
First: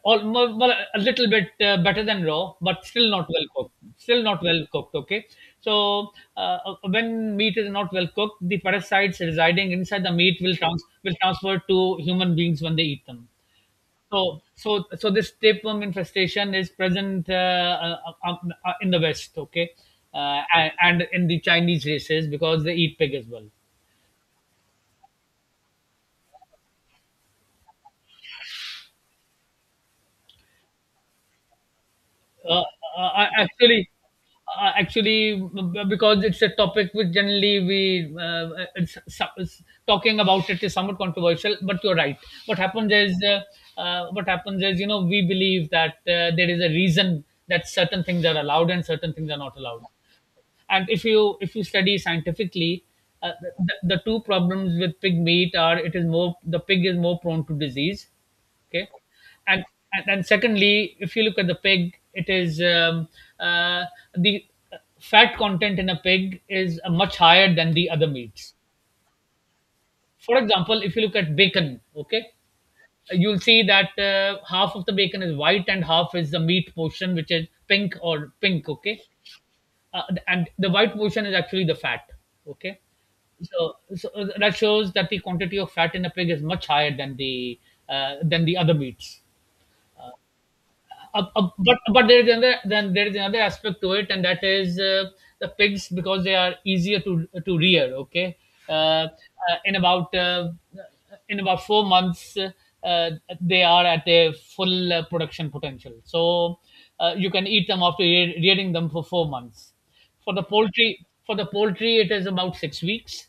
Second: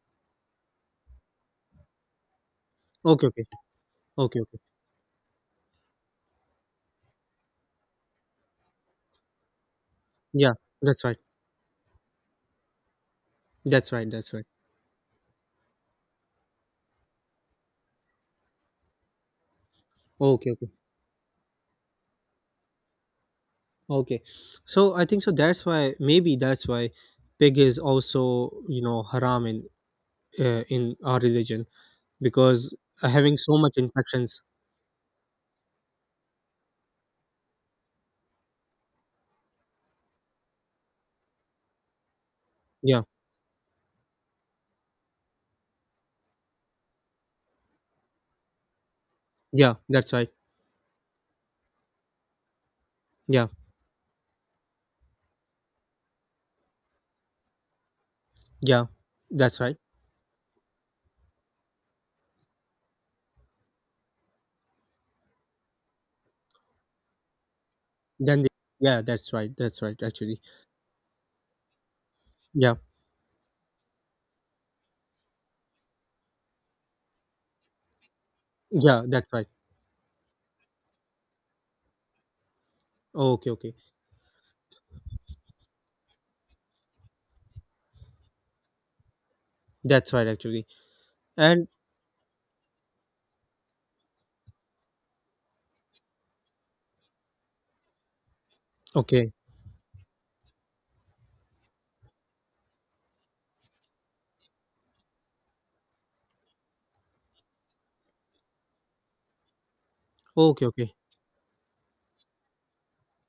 [SPEAKER 1] all, mo- well, well, a little bit better than raw, but still
[SPEAKER 2] Okay,
[SPEAKER 1] not
[SPEAKER 2] okay,
[SPEAKER 1] well cooked. Still
[SPEAKER 2] okay,
[SPEAKER 1] not
[SPEAKER 2] okay.
[SPEAKER 1] well cooked. Okay, so when meat is not well cooked, the parasites residing inside the meat
[SPEAKER 2] Yeah, that's
[SPEAKER 1] will
[SPEAKER 2] right.
[SPEAKER 1] transfer to human beings when they eat them.
[SPEAKER 2] That's right. That's right.
[SPEAKER 1] So this tapeworm infestation is present uh, in the West, okay,
[SPEAKER 2] Okay, okay,
[SPEAKER 1] and in the Chinese races, because they eat pig as well.
[SPEAKER 2] okay. So I think so. That's why maybe that's why pig is also haram in in our religion,
[SPEAKER 1] Uh,
[SPEAKER 2] because having so much
[SPEAKER 1] Actually,
[SPEAKER 2] infections.
[SPEAKER 1] actually, because it's a topic which generally we uh, it's, it's, talking about it is somewhat controversial. But you're right. What happens
[SPEAKER 2] Yeah,
[SPEAKER 1] is, uh, what happens is, you know, we believe that there is a reason that certain things are allowed and certain things are not
[SPEAKER 2] yeah,
[SPEAKER 1] allowed.
[SPEAKER 2] that's right.
[SPEAKER 1] And if you study scientifically, uh,
[SPEAKER 2] Yeah,
[SPEAKER 1] the two problems with pig meat are, it is more, the pig is more prone to disease.
[SPEAKER 2] yeah,
[SPEAKER 1] Okay,
[SPEAKER 2] that's
[SPEAKER 1] and
[SPEAKER 2] right.
[SPEAKER 1] and secondly, if you look at the pig, it is uh, the fat content in a pig is much higher than the other
[SPEAKER 2] Then they,
[SPEAKER 1] meats.
[SPEAKER 2] yeah, that's right. That's right.
[SPEAKER 1] For
[SPEAKER 2] Actually.
[SPEAKER 1] example, if you look at bacon. Okay,
[SPEAKER 2] Yeah.
[SPEAKER 1] you'll see that half of the bacon is white and half is the meat portion, which is pink or pink. Okay,
[SPEAKER 2] Yeah, that's right.
[SPEAKER 1] and the white portion is actually the fat. Okay,
[SPEAKER 2] Okay, okay.
[SPEAKER 1] so that shows that the quantity of fat in a pig is much higher than the other meats.
[SPEAKER 2] That's right actually. And
[SPEAKER 1] But there is another, then there is another aspect to it, and that is the pigs, because they are easier to rear. Okay, uh, uh,
[SPEAKER 2] okay.
[SPEAKER 1] in about uh, in about four months, uh, they are at their full production potential. So you can eat them after rearing them for four months.
[SPEAKER 2] Okay, okay.
[SPEAKER 1] For the poultry, it is about six weeks.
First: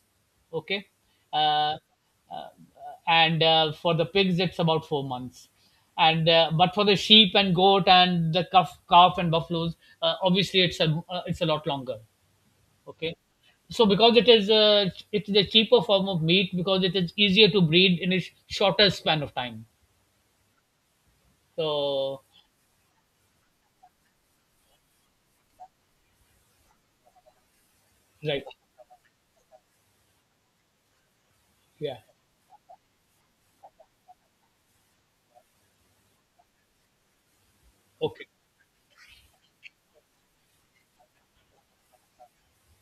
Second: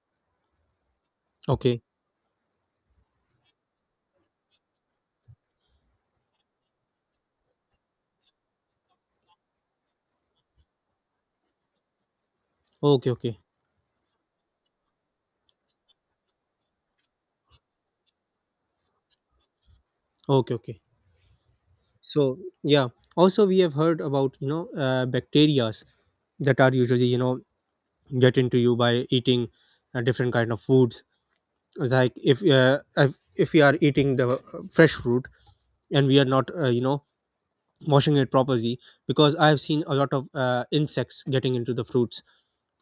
[SPEAKER 1] Okay. Uh,
[SPEAKER 2] Okay.
[SPEAKER 1] uh, and for the pigs it's about four months, and but for the sheep and goat and the calf, calf and buffaloes, obviously it's a lot longer.
[SPEAKER 2] Okay,
[SPEAKER 1] Okay,
[SPEAKER 2] okay.
[SPEAKER 1] so because it is it's the cheaper form of meat, because it is easier to breed in a shorter span of time.
[SPEAKER 2] Okay, okay.
[SPEAKER 1] So
[SPEAKER 2] So, yeah. Also we have heard about, bacterias that are usually, get
[SPEAKER 1] right,
[SPEAKER 2] into you by eating different kind of foods.
[SPEAKER 1] yeah.
[SPEAKER 2] Like if we are eating the fresh fruit and we are not, washing
[SPEAKER 1] Okay,
[SPEAKER 2] it properly because I have seen a lot of insects getting into the fruits,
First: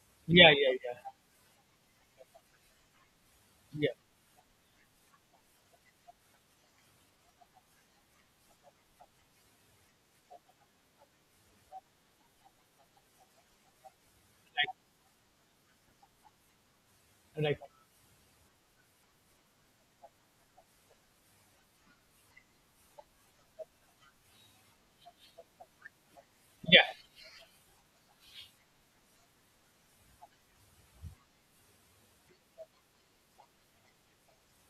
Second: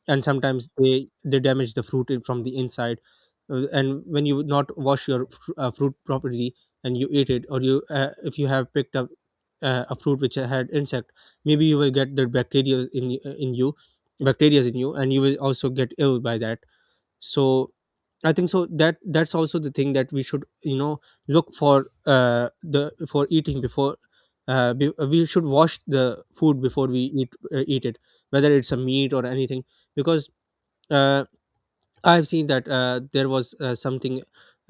[SPEAKER 2] and
[SPEAKER 1] yeah,
[SPEAKER 2] sometimes
[SPEAKER 1] yeah, yeah,
[SPEAKER 2] they damage the fruit from the inside. Uh,
[SPEAKER 1] yeah.
[SPEAKER 2] and when you not wash your fruit properly and you eat it, or you if you have picked up a fruit which had insect, maybe you will get the bacteria in you, bacteria in you, and you will also get ill by that.
[SPEAKER 1] Right, right,
[SPEAKER 2] So I think so that's also the thing that we should, you know, look for the for eating before, we should wash the food
[SPEAKER 1] yeah,
[SPEAKER 2] before we eat it, whether it's a meat or anything. Because uh I've seen that there was something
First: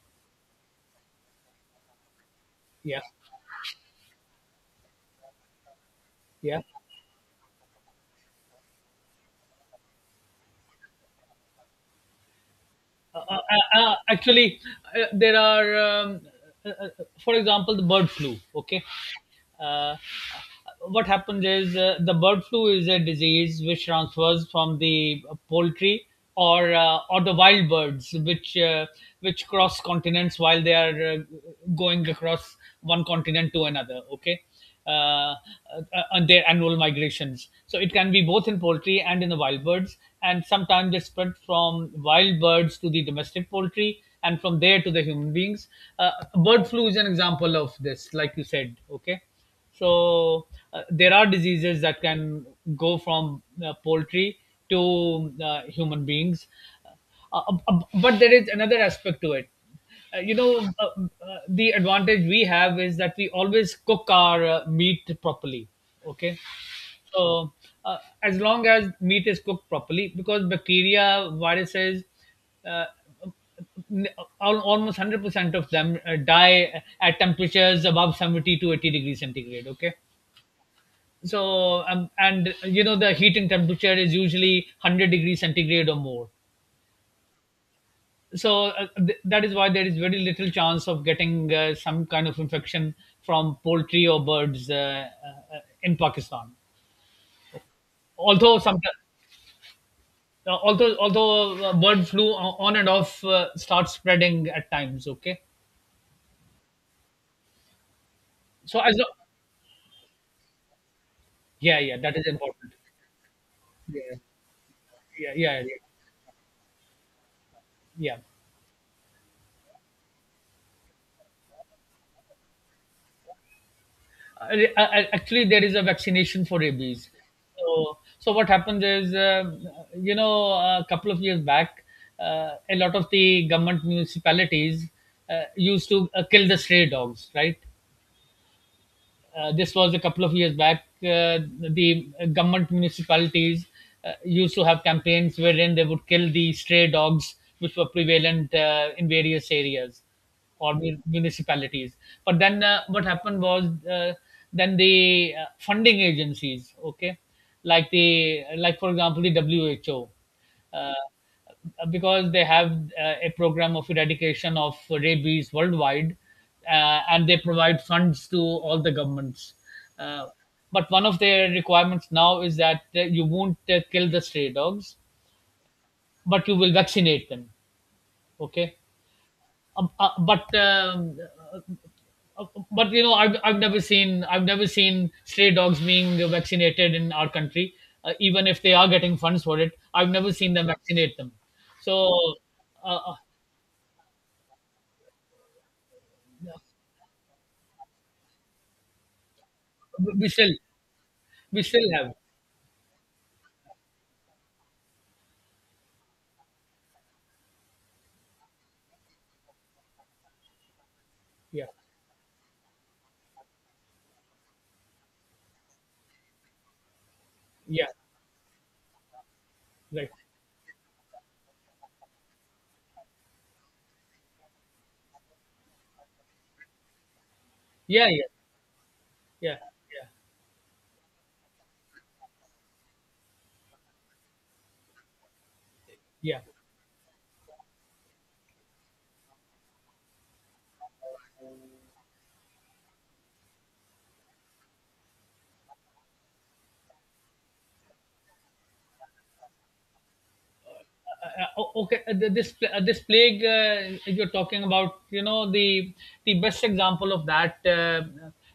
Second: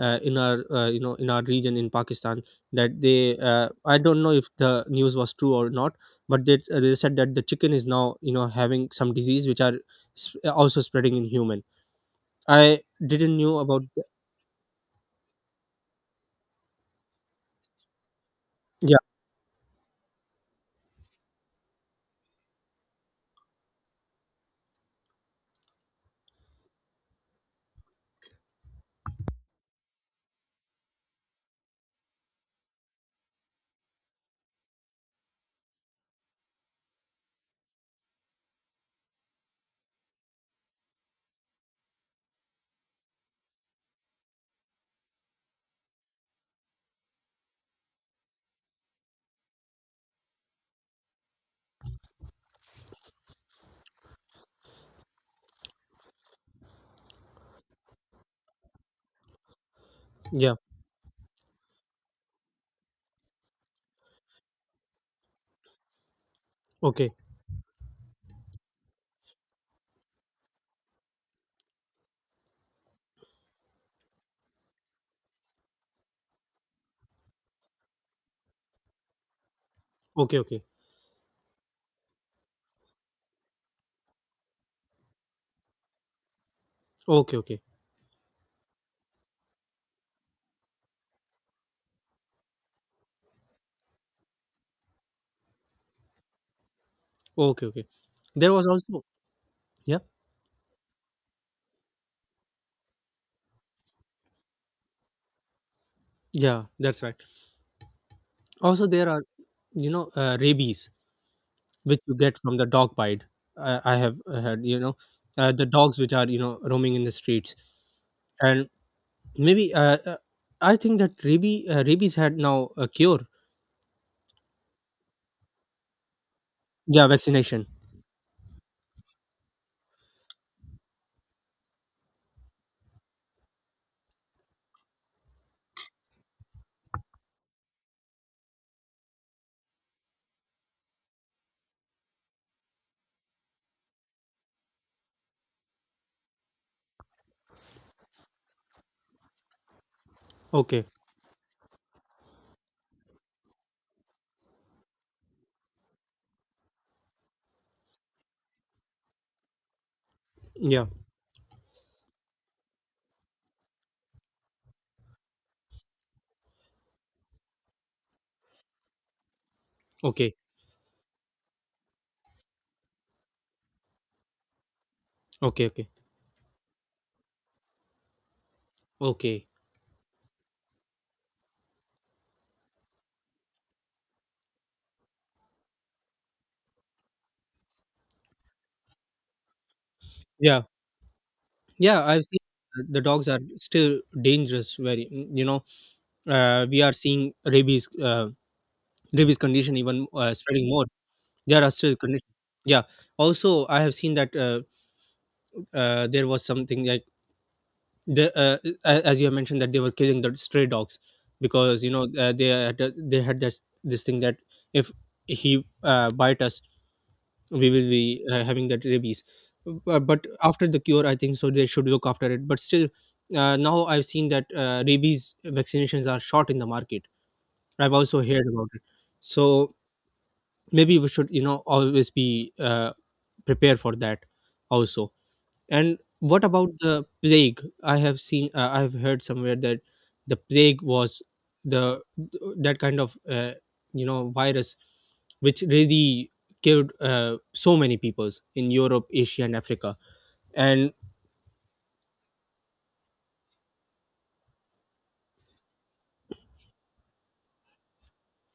[SPEAKER 2] in our in our region in Pakistan, that
[SPEAKER 1] yeah,
[SPEAKER 2] they I don't know if the news was true or not, but they,
[SPEAKER 1] yeah.
[SPEAKER 2] they said that the chicken is now, you know, having some disease which are also spreading in human. I didn't knew about the.
[SPEAKER 1] Actually, there are, uh, uh, for example, the bird flu. Okay,
[SPEAKER 2] Yeah,
[SPEAKER 1] uh, what happens is, the bird flu is a disease which transfers from the poultry, or the wild birds which cross continents while they are going across one continent to another. Okay, on their annual migrations. So it can be both in poultry and in the wild birds, and sometimes they spread from wild birds to the domestic poultry, and from there to the human beings. Bird flu is an example of this, like you said. Okay, so there are diseases that can go from poultry to human beings. But there is another aspect to it. You
[SPEAKER 2] yeah.
[SPEAKER 1] know, the advantage we have is that we always cook our meat properly. Okay,
[SPEAKER 2] Okay,
[SPEAKER 1] so as long as meat is cooked properly, because bacteria, viruses, uh, almost 100% of them die at temperatures above 70 to 80 degrees centigrade. Okay.
[SPEAKER 2] okay, okay,
[SPEAKER 1] So and you know the heat and temperature is usually 100 degrees centigrade or more.
[SPEAKER 2] okay. Okay,
[SPEAKER 1] So that is why there is very little chance of getting some kind of infection from poultry or birds in Pakistan.
[SPEAKER 2] okay, okay. There
[SPEAKER 1] Although
[SPEAKER 2] was
[SPEAKER 1] some,
[SPEAKER 2] also, yeah,
[SPEAKER 1] although although bird flu on and off starts spreading at times. Okay,
[SPEAKER 2] yeah, that's right.
[SPEAKER 1] so
[SPEAKER 2] Also
[SPEAKER 1] as
[SPEAKER 2] there
[SPEAKER 1] lo-
[SPEAKER 2] are, you know, rabies,
[SPEAKER 1] yeah, yeah,
[SPEAKER 2] which you
[SPEAKER 1] that is
[SPEAKER 2] get from the
[SPEAKER 1] important.
[SPEAKER 2] dog bite. I have
[SPEAKER 1] Yeah,
[SPEAKER 2] had, you know,
[SPEAKER 1] yeah, yeah,
[SPEAKER 2] the
[SPEAKER 1] yeah.
[SPEAKER 2] dogs which are, you know, roaming in the streets,
[SPEAKER 1] Yeah.
[SPEAKER 2] and maybe I think that rabies had now a cure.
[SPEAKER 1] Uh, Actually, there is a vaccination for
[SPEAKER 2] Yeah,
[SPEAKER 1] rabies.
[SPEAKER 2] vaccination.
[SPEAKER 1] So, so what happens is, you know, a couple of years back, a lot of the government municipalities used to kill the stray dogs, right? This was a couple of years back. The government municipalities used to have campaigns wherein they would kill the stray dogs which were prevalent in various areas or
[SPEAKER 2] Okay,
[SPEAKER 1] municipalities. But then what happened was, then the funding agencies, okay, like for example the WHO,
[SPEAKER 2] yeah.
[SPEAKER 1] uh, because they have a program of eradication of rabies worldwide, and they provide funds to all the governments. Uh,
[SPEAKER 2] Okay,
[SPEAKER 1] but one of their requirements now is that you won't kill the stray dogs,
[SPEAKER 2] okay, okay,
[SPEAKER 1] but you will vaccinate them. Okay.
[SPEAKER 2] okay,
[SPEAKER 1] Um, uh, but um, uh, uh, but you know I've never seen stray dogs being vaccinated in our country, even if they are getting funds for it. I've never seen
[SPEAKER 2] yeah.
[SPEAKER 1] them vaccinate them.
[SPEAKER 2] Yeah,
[SPEAKER 1] so
[SPEAKER 2] I've seen
[SPEAKER 1] uh,
[SPEAKER 2] the
[SPEAKER 1] uh,
[SPEAKER 2] dogs are still dangerous. Very, you know, we are seeing rabies condition even
[SPEAKER 1] we still
[SPEAKER 2] spreading more. There
[SPEAKER 1] we
[SPEAKER 2] are
[SPEAKER 1] still
[SPEAKER 2] still
[SPEAKER 1] have.
[SPEAKER 2] conditions. Yeah. Also, I have seen that there was something like the as you have mentioned, that they were killing the stray dogs,
[SPEAKER 1] Yeah,
[SPEAKER 2] because, you know, they had, they had this thing that if he bite us, we
[SPEAKER 1] yeah.
[SPEAKER 2] will be having that rabies. but,
[SPEAKER 1] Right.
[SPEAKER 2] but after the cure, I think so they should look after it, but still now I've seen that rabies vaccinations are short in the market. I've
[SPEAKER 1] Yeah,
[SPEAKER 2] also
[SPEAKER 1] yeah,
[SPEAKER 2] heard about it.
[SPEAKER 1] yeah,
[SPEAKER 2] So
[SPEAKER 1] yeah,
[SPEAKER 2] maybe we should, you know, always be prepared for that also. And
[SPEAKER 1] yeah.
[SPEAKER 2] what about the plague? I have seen, I have heard somewhere that the plague was the, that kind of virus which really killed so many peoples in Europe, Asia, and Africa. And
[SPEAKER 1] Okay, this this plague you're talking about, you know, the best example of that,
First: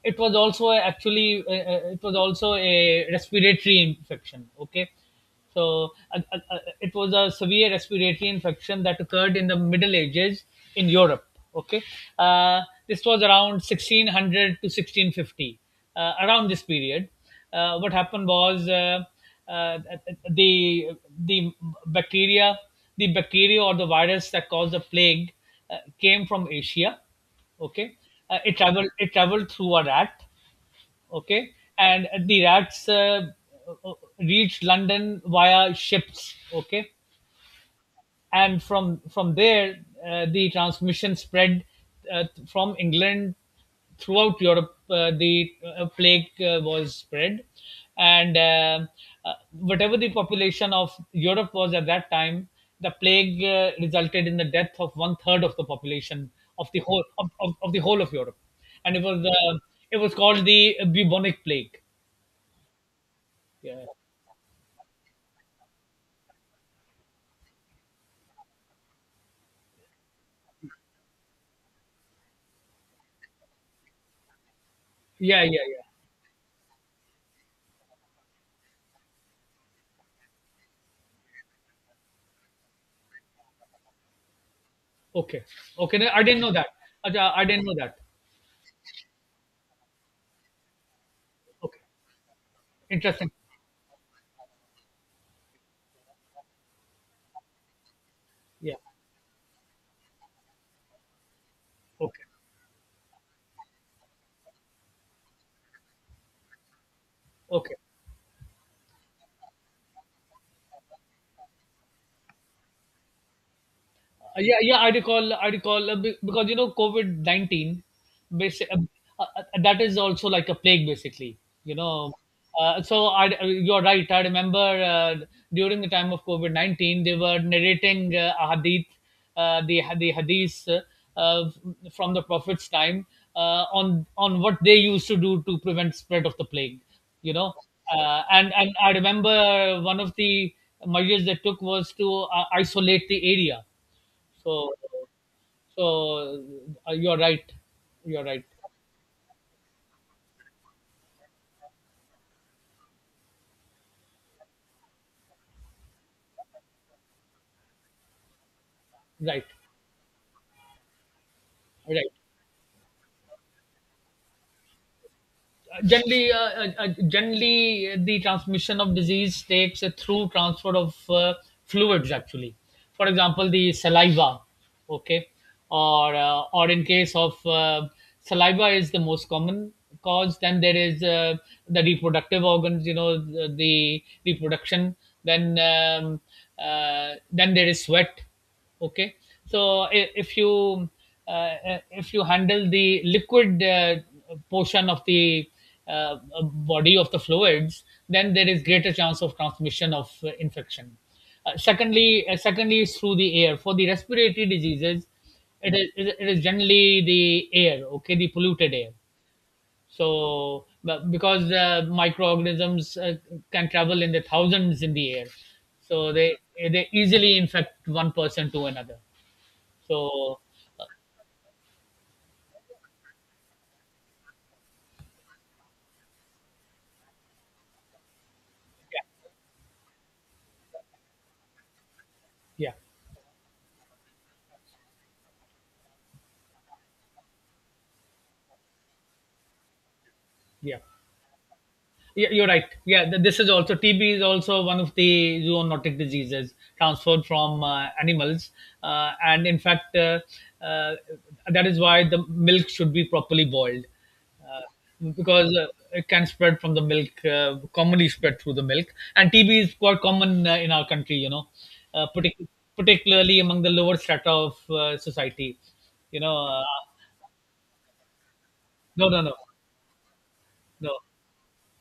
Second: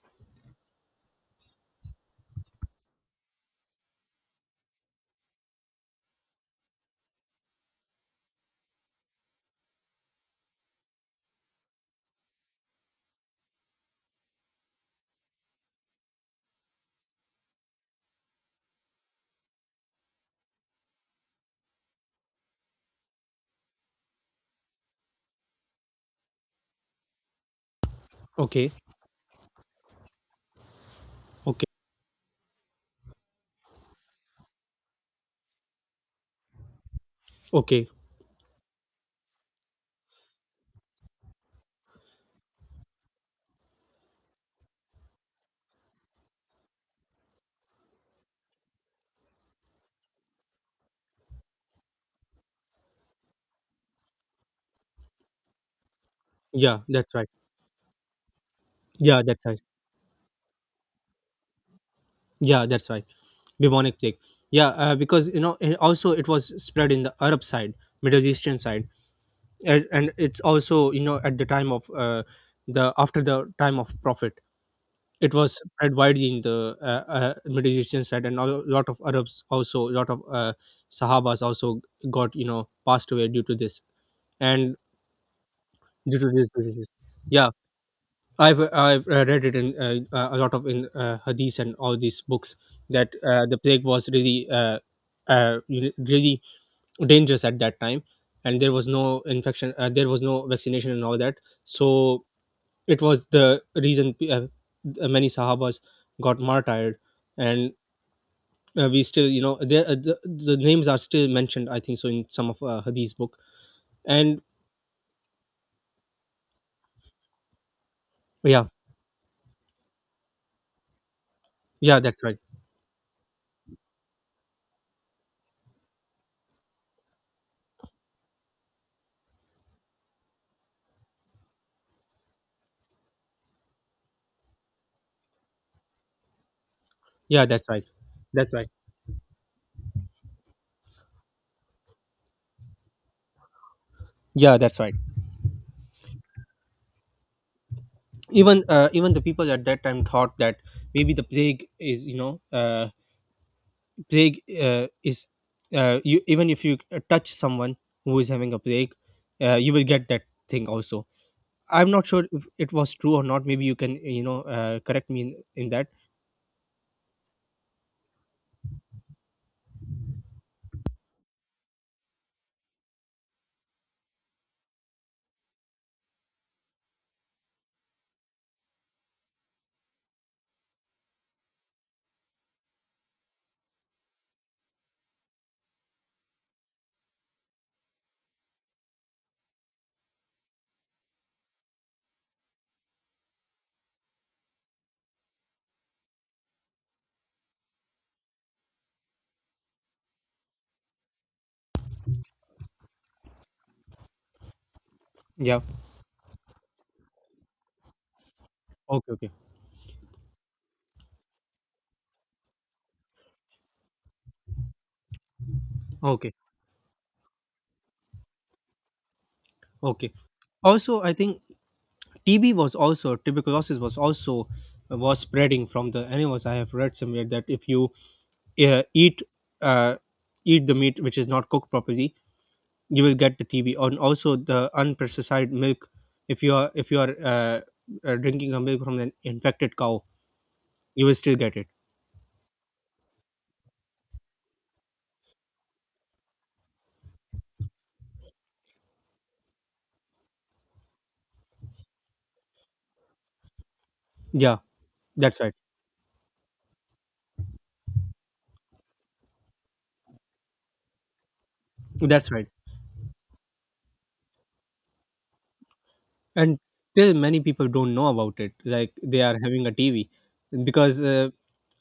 [SPEAKER 1] it was also actually, it was also a respiratory infection. Okay, so it was a severe respiratory infection that occurred in the middle ages in Europe. Okay. uh, this was around 1600 to 1650, around this period. What happened was, uh, the the bacteria, the bacteria or the virus that caused the plague, came from Asia. Okay. It
[SPEAKER 2] okay,
[SPEAKER 1] traveled, it traveled through a rat. Okay.
[SPEAKER 2] okay,
[SPEAKER 1] And the rats, uh, reached London via ships. Okay.
[SPEAKER 2] okay,
[SPEAKER 1] And from there the transmission spread, from England throughout Europe. The plague was spread, and whatever the population of Europe was at that time, the plague resulted in the death of one third of the population of
[SPEAKER 2] yeah,
[SPEAKER 1] the whole
[SPEAKER 2] that's right.
[SPEAKER 1] of, the whole of Europe. And
[SPEAKER 2] Yeah, that's right.
[SPEAKER 1] it was called the bubonic plague.
[SPEAKER 2] Yeah, that's right.
[SPEAKER 1] Yeah,
[SPEAKER 2] Bubonic plague. Yeah, because, you know, and also it was spread in the Arab side, Middle Eastern side, and it's also, you know, at the time of the after the time of Prophet, it
[SPEAKER 1] yeah, yeah,
[SPEAKER 2] was
[SPEAKER 1] yeah.
[SPEAKER 2] spread widely in the Middle Eastern side, and a lot of Arabs also, a lot of Sahabas also got, you know, passed away due to this, and
[SPEAKER 1] Okay, okay. No,
[SPEAKER 2] due
[SPEAKER 1] I
[SPEAKER 2] to
[SPEAKER 1] didn't
[SPEAKER 2] these
[SPEAKER 1] know that.
[SPEAKER 2] diseases.
[SPEAKER 1] Acha, I
[SPEAKER 2] Yeah,
[SPEAKER 1] didn't know that.
[SPEAKER 2] I've read it in a lot of in hadiths and
[SPEAKER 1] Okay,
[SPEAKER 2] all these books, that
[SPEAKER 1] interesting.
[SPEAKER 2] the plague was really, you know, really dangerous at that time, and there
[SPEAKER 1] Yeah.
[SPEAKER 2] was no infection, there was no vaccination and all that. So
[SPEAKER 1] Okay.
[SPEAKER 2] it was the reason many Sahabas got martyred, and
[SPEAKER 1] Okay.
[SPEAKER 2] we still, you know, the names are still mentioned, I think so, in some of hadith's book. And
[SPEAKER 1] Yeah, yeah, I recall, I recall, because you know COVID-19,
[SPEAKER 2] yeah,
[SPEAKER 1] basic, uh, uh, that is also like a plague basically, you
[SPEAKER 2] yeah,
[SPEAKER 1] know.
[SPEAKER 2] that's right.
[SPEAKER 1] So you're right. I remember, during the time of COVID-19, they were narrating a hadith, the hadith uh, from the Prophet's time, on what they used to do to prevent spread of the plague, you
[SPEAKER 2] Yeah,
[SPEAKER 1] know.
[SPEAKER 2] that's right.
[SPEAKER 1] And
[SPEAKER 2] That's right.
[SPEAKER 1] and I remember one of the measures they took was to isolate the area.
[SPEAKER 2] Yeah,
[SPEAKER 1] so
[SPEAKER 2] that's right.
[SPEAKER 1] so uh, you're right. You're right.
[SPEAKER 2] Even even the people at that time thought that maybe the plague is, you know, plague is, you, even if you touch someone who is having a plague,
[SPEAKER 1] Right.
[SPEAKER 2] you will get that thing also. I'm not
[SPEAKER 1] Right.
[SPEAKER 2] sure if it was true or not. Maybe you can, you know, correct me in that.
[SPEAKER 1] Generally, generally, the transmission of disease takes through transfer of fluids. Actually, for example, the saliva. Okay, or or in case of saliva is the most common cause. Then there is the reproductive organs. You know, the reproduction. Then um, then there is sweat. Okay, so if you, uh, if you handle the liquid portion of the uh, body, of the fluids, then there is greater chance of transmission of infection. Secondly, secondly is through the air, for the respiratory diseases.
[SPEAKER 2] Yeah.
[SPEAKER 1] It is it is generally the air. Okay, the polluted air.
[SPEAKER 2] Okay, okay,
[SPEAKER 1] So, but because microorganisms can travel in the thousands in the air, so
[SPEAKER 2] okay,
[SPEAKER 1] they easily infect one person to another.
[SPEAKER 2] okay.
[SPEAKER 1] So,
[SPEAKER 2] Also, I think TB was also, tuberculosis was also was spreading from the animals. I have read somewhere that if you
[SPEAKER 1] yeah,
[SPEAKER 2] eat uh, eat the meat which is not cooked properly,
[SPEAKER 1] yeah,
[SPEAKER 2] you will get the TB. And also the unpesticide milk, if you are drinking a milk from an infected cow,
[SPEAKER 1] yeah.
[SPEAKER 2] you will still get it.
[SPEAKER 1] Yeah, you're right. Yeah, this is also, TB is also one of the zoonotic diseases transferred from animals, and in fact, uh, that is why the milk should be properly boiled.
[SPEAKER 2] Yeah,
[SPEAKER 1] Uh,
[SPEAKER 2] that's right.
[SPEAKER 1] because it can spread from the milk, commonly spread through the milk, and TB is quite common in our country. You know, uh,
[SPEAKER 2] That's right.
[SPEAKER 1] partic- particularly among the lower strata of society. You know.
[SPEAKER 2] And still many people don't know about it, like
[SPEAKER 1] No,
[SPEAKER 2] they
[SPEAKER 1] no, no,
[SPEAKER 2] are having a tv
[SPEAKER 1] no.
[SPEAKER 2] because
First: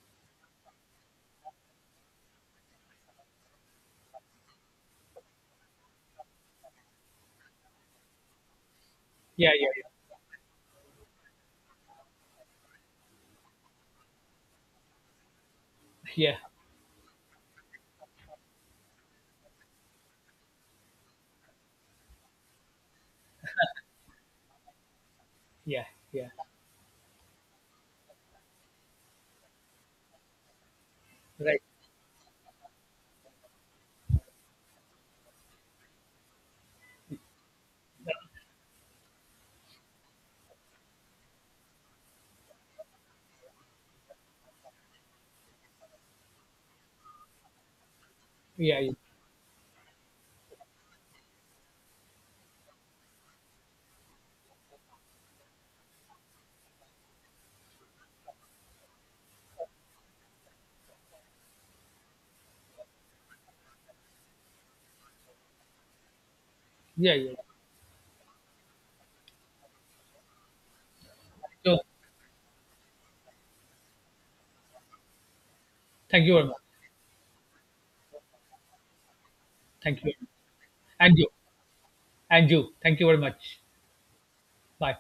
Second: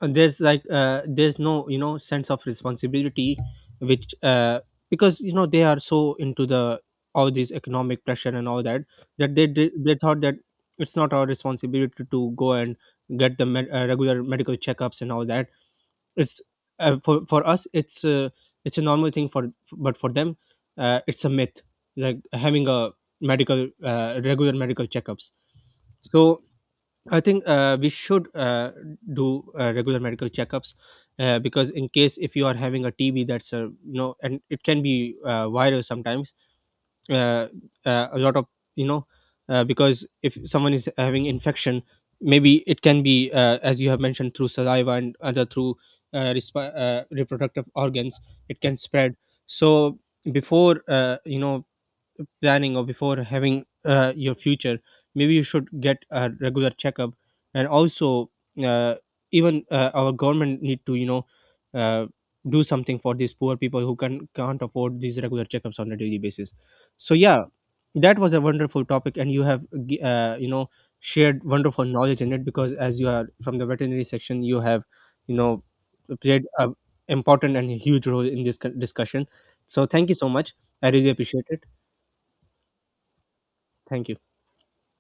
[SPEAKER 2] there's like there's no, you know, sense of responsibility which because, you know, they are so into the all these economic pressure and all that, that
[SPEAKER 1] Yeah, yeah,
[SPEAKER 2] they thought that it's not our responsibility to go and get the regular medical checkups and all that.
[SPEAKER 1] yeah, yeah.
[SPEAKER 2] It's for us it's a normal thing for, but for them it's a myth, like having a medical regular medical checkups.
[SPEAKER 1] Yeah, yeah,
[SPEAKER 2] So I think we should do regular medical checkups,
[SPEAKER 1] right.
[SPEAKER 2] because in case if you are having a TB, that's a, you know, and it can be viral sometimes. uh, a lot of, you know, because if someone is having infection, maybe it can be as you have mentioned, through saliva and other through reproductive organs, it can
[SPEAKER 1] Yeah, yeah,
[SPEAKER 2] spread. So before you know, planning, or before having your future, maybe you should get a regular checkup. And also uh, even our government need to, you know, uh, do something for these poor people who can't afford these regular checkups on a daily basis. So
[SPEAKER 1] yeah, yeah.
[SPEAKER 2] yeah, that was a wonderful topic, and you have you know, shared
[SPEAKER 1] So,
[SPEAKER 2] wonderful knowledge in it, because as you are from the veterinary section, you have, you know,
[SPEAKER 1] thank you
[SPEAKER 2] played
[SPEAKER 1] very much.
[SPEAKER 2] a important and huge role in this discussion. So
[SPEAKER 1] Thank
[SPEAKER 2] thank
[SPEAKER 1] you,
[SPEAKER 2] you so much. I really
[SPEAKER 1] and you,
[SPEAKER 2] appreciate it.
[SPEAKER 1] and you. Thank you very much.
[SPEAKER 2] Thank you.
[SPEAKER 1] Bye.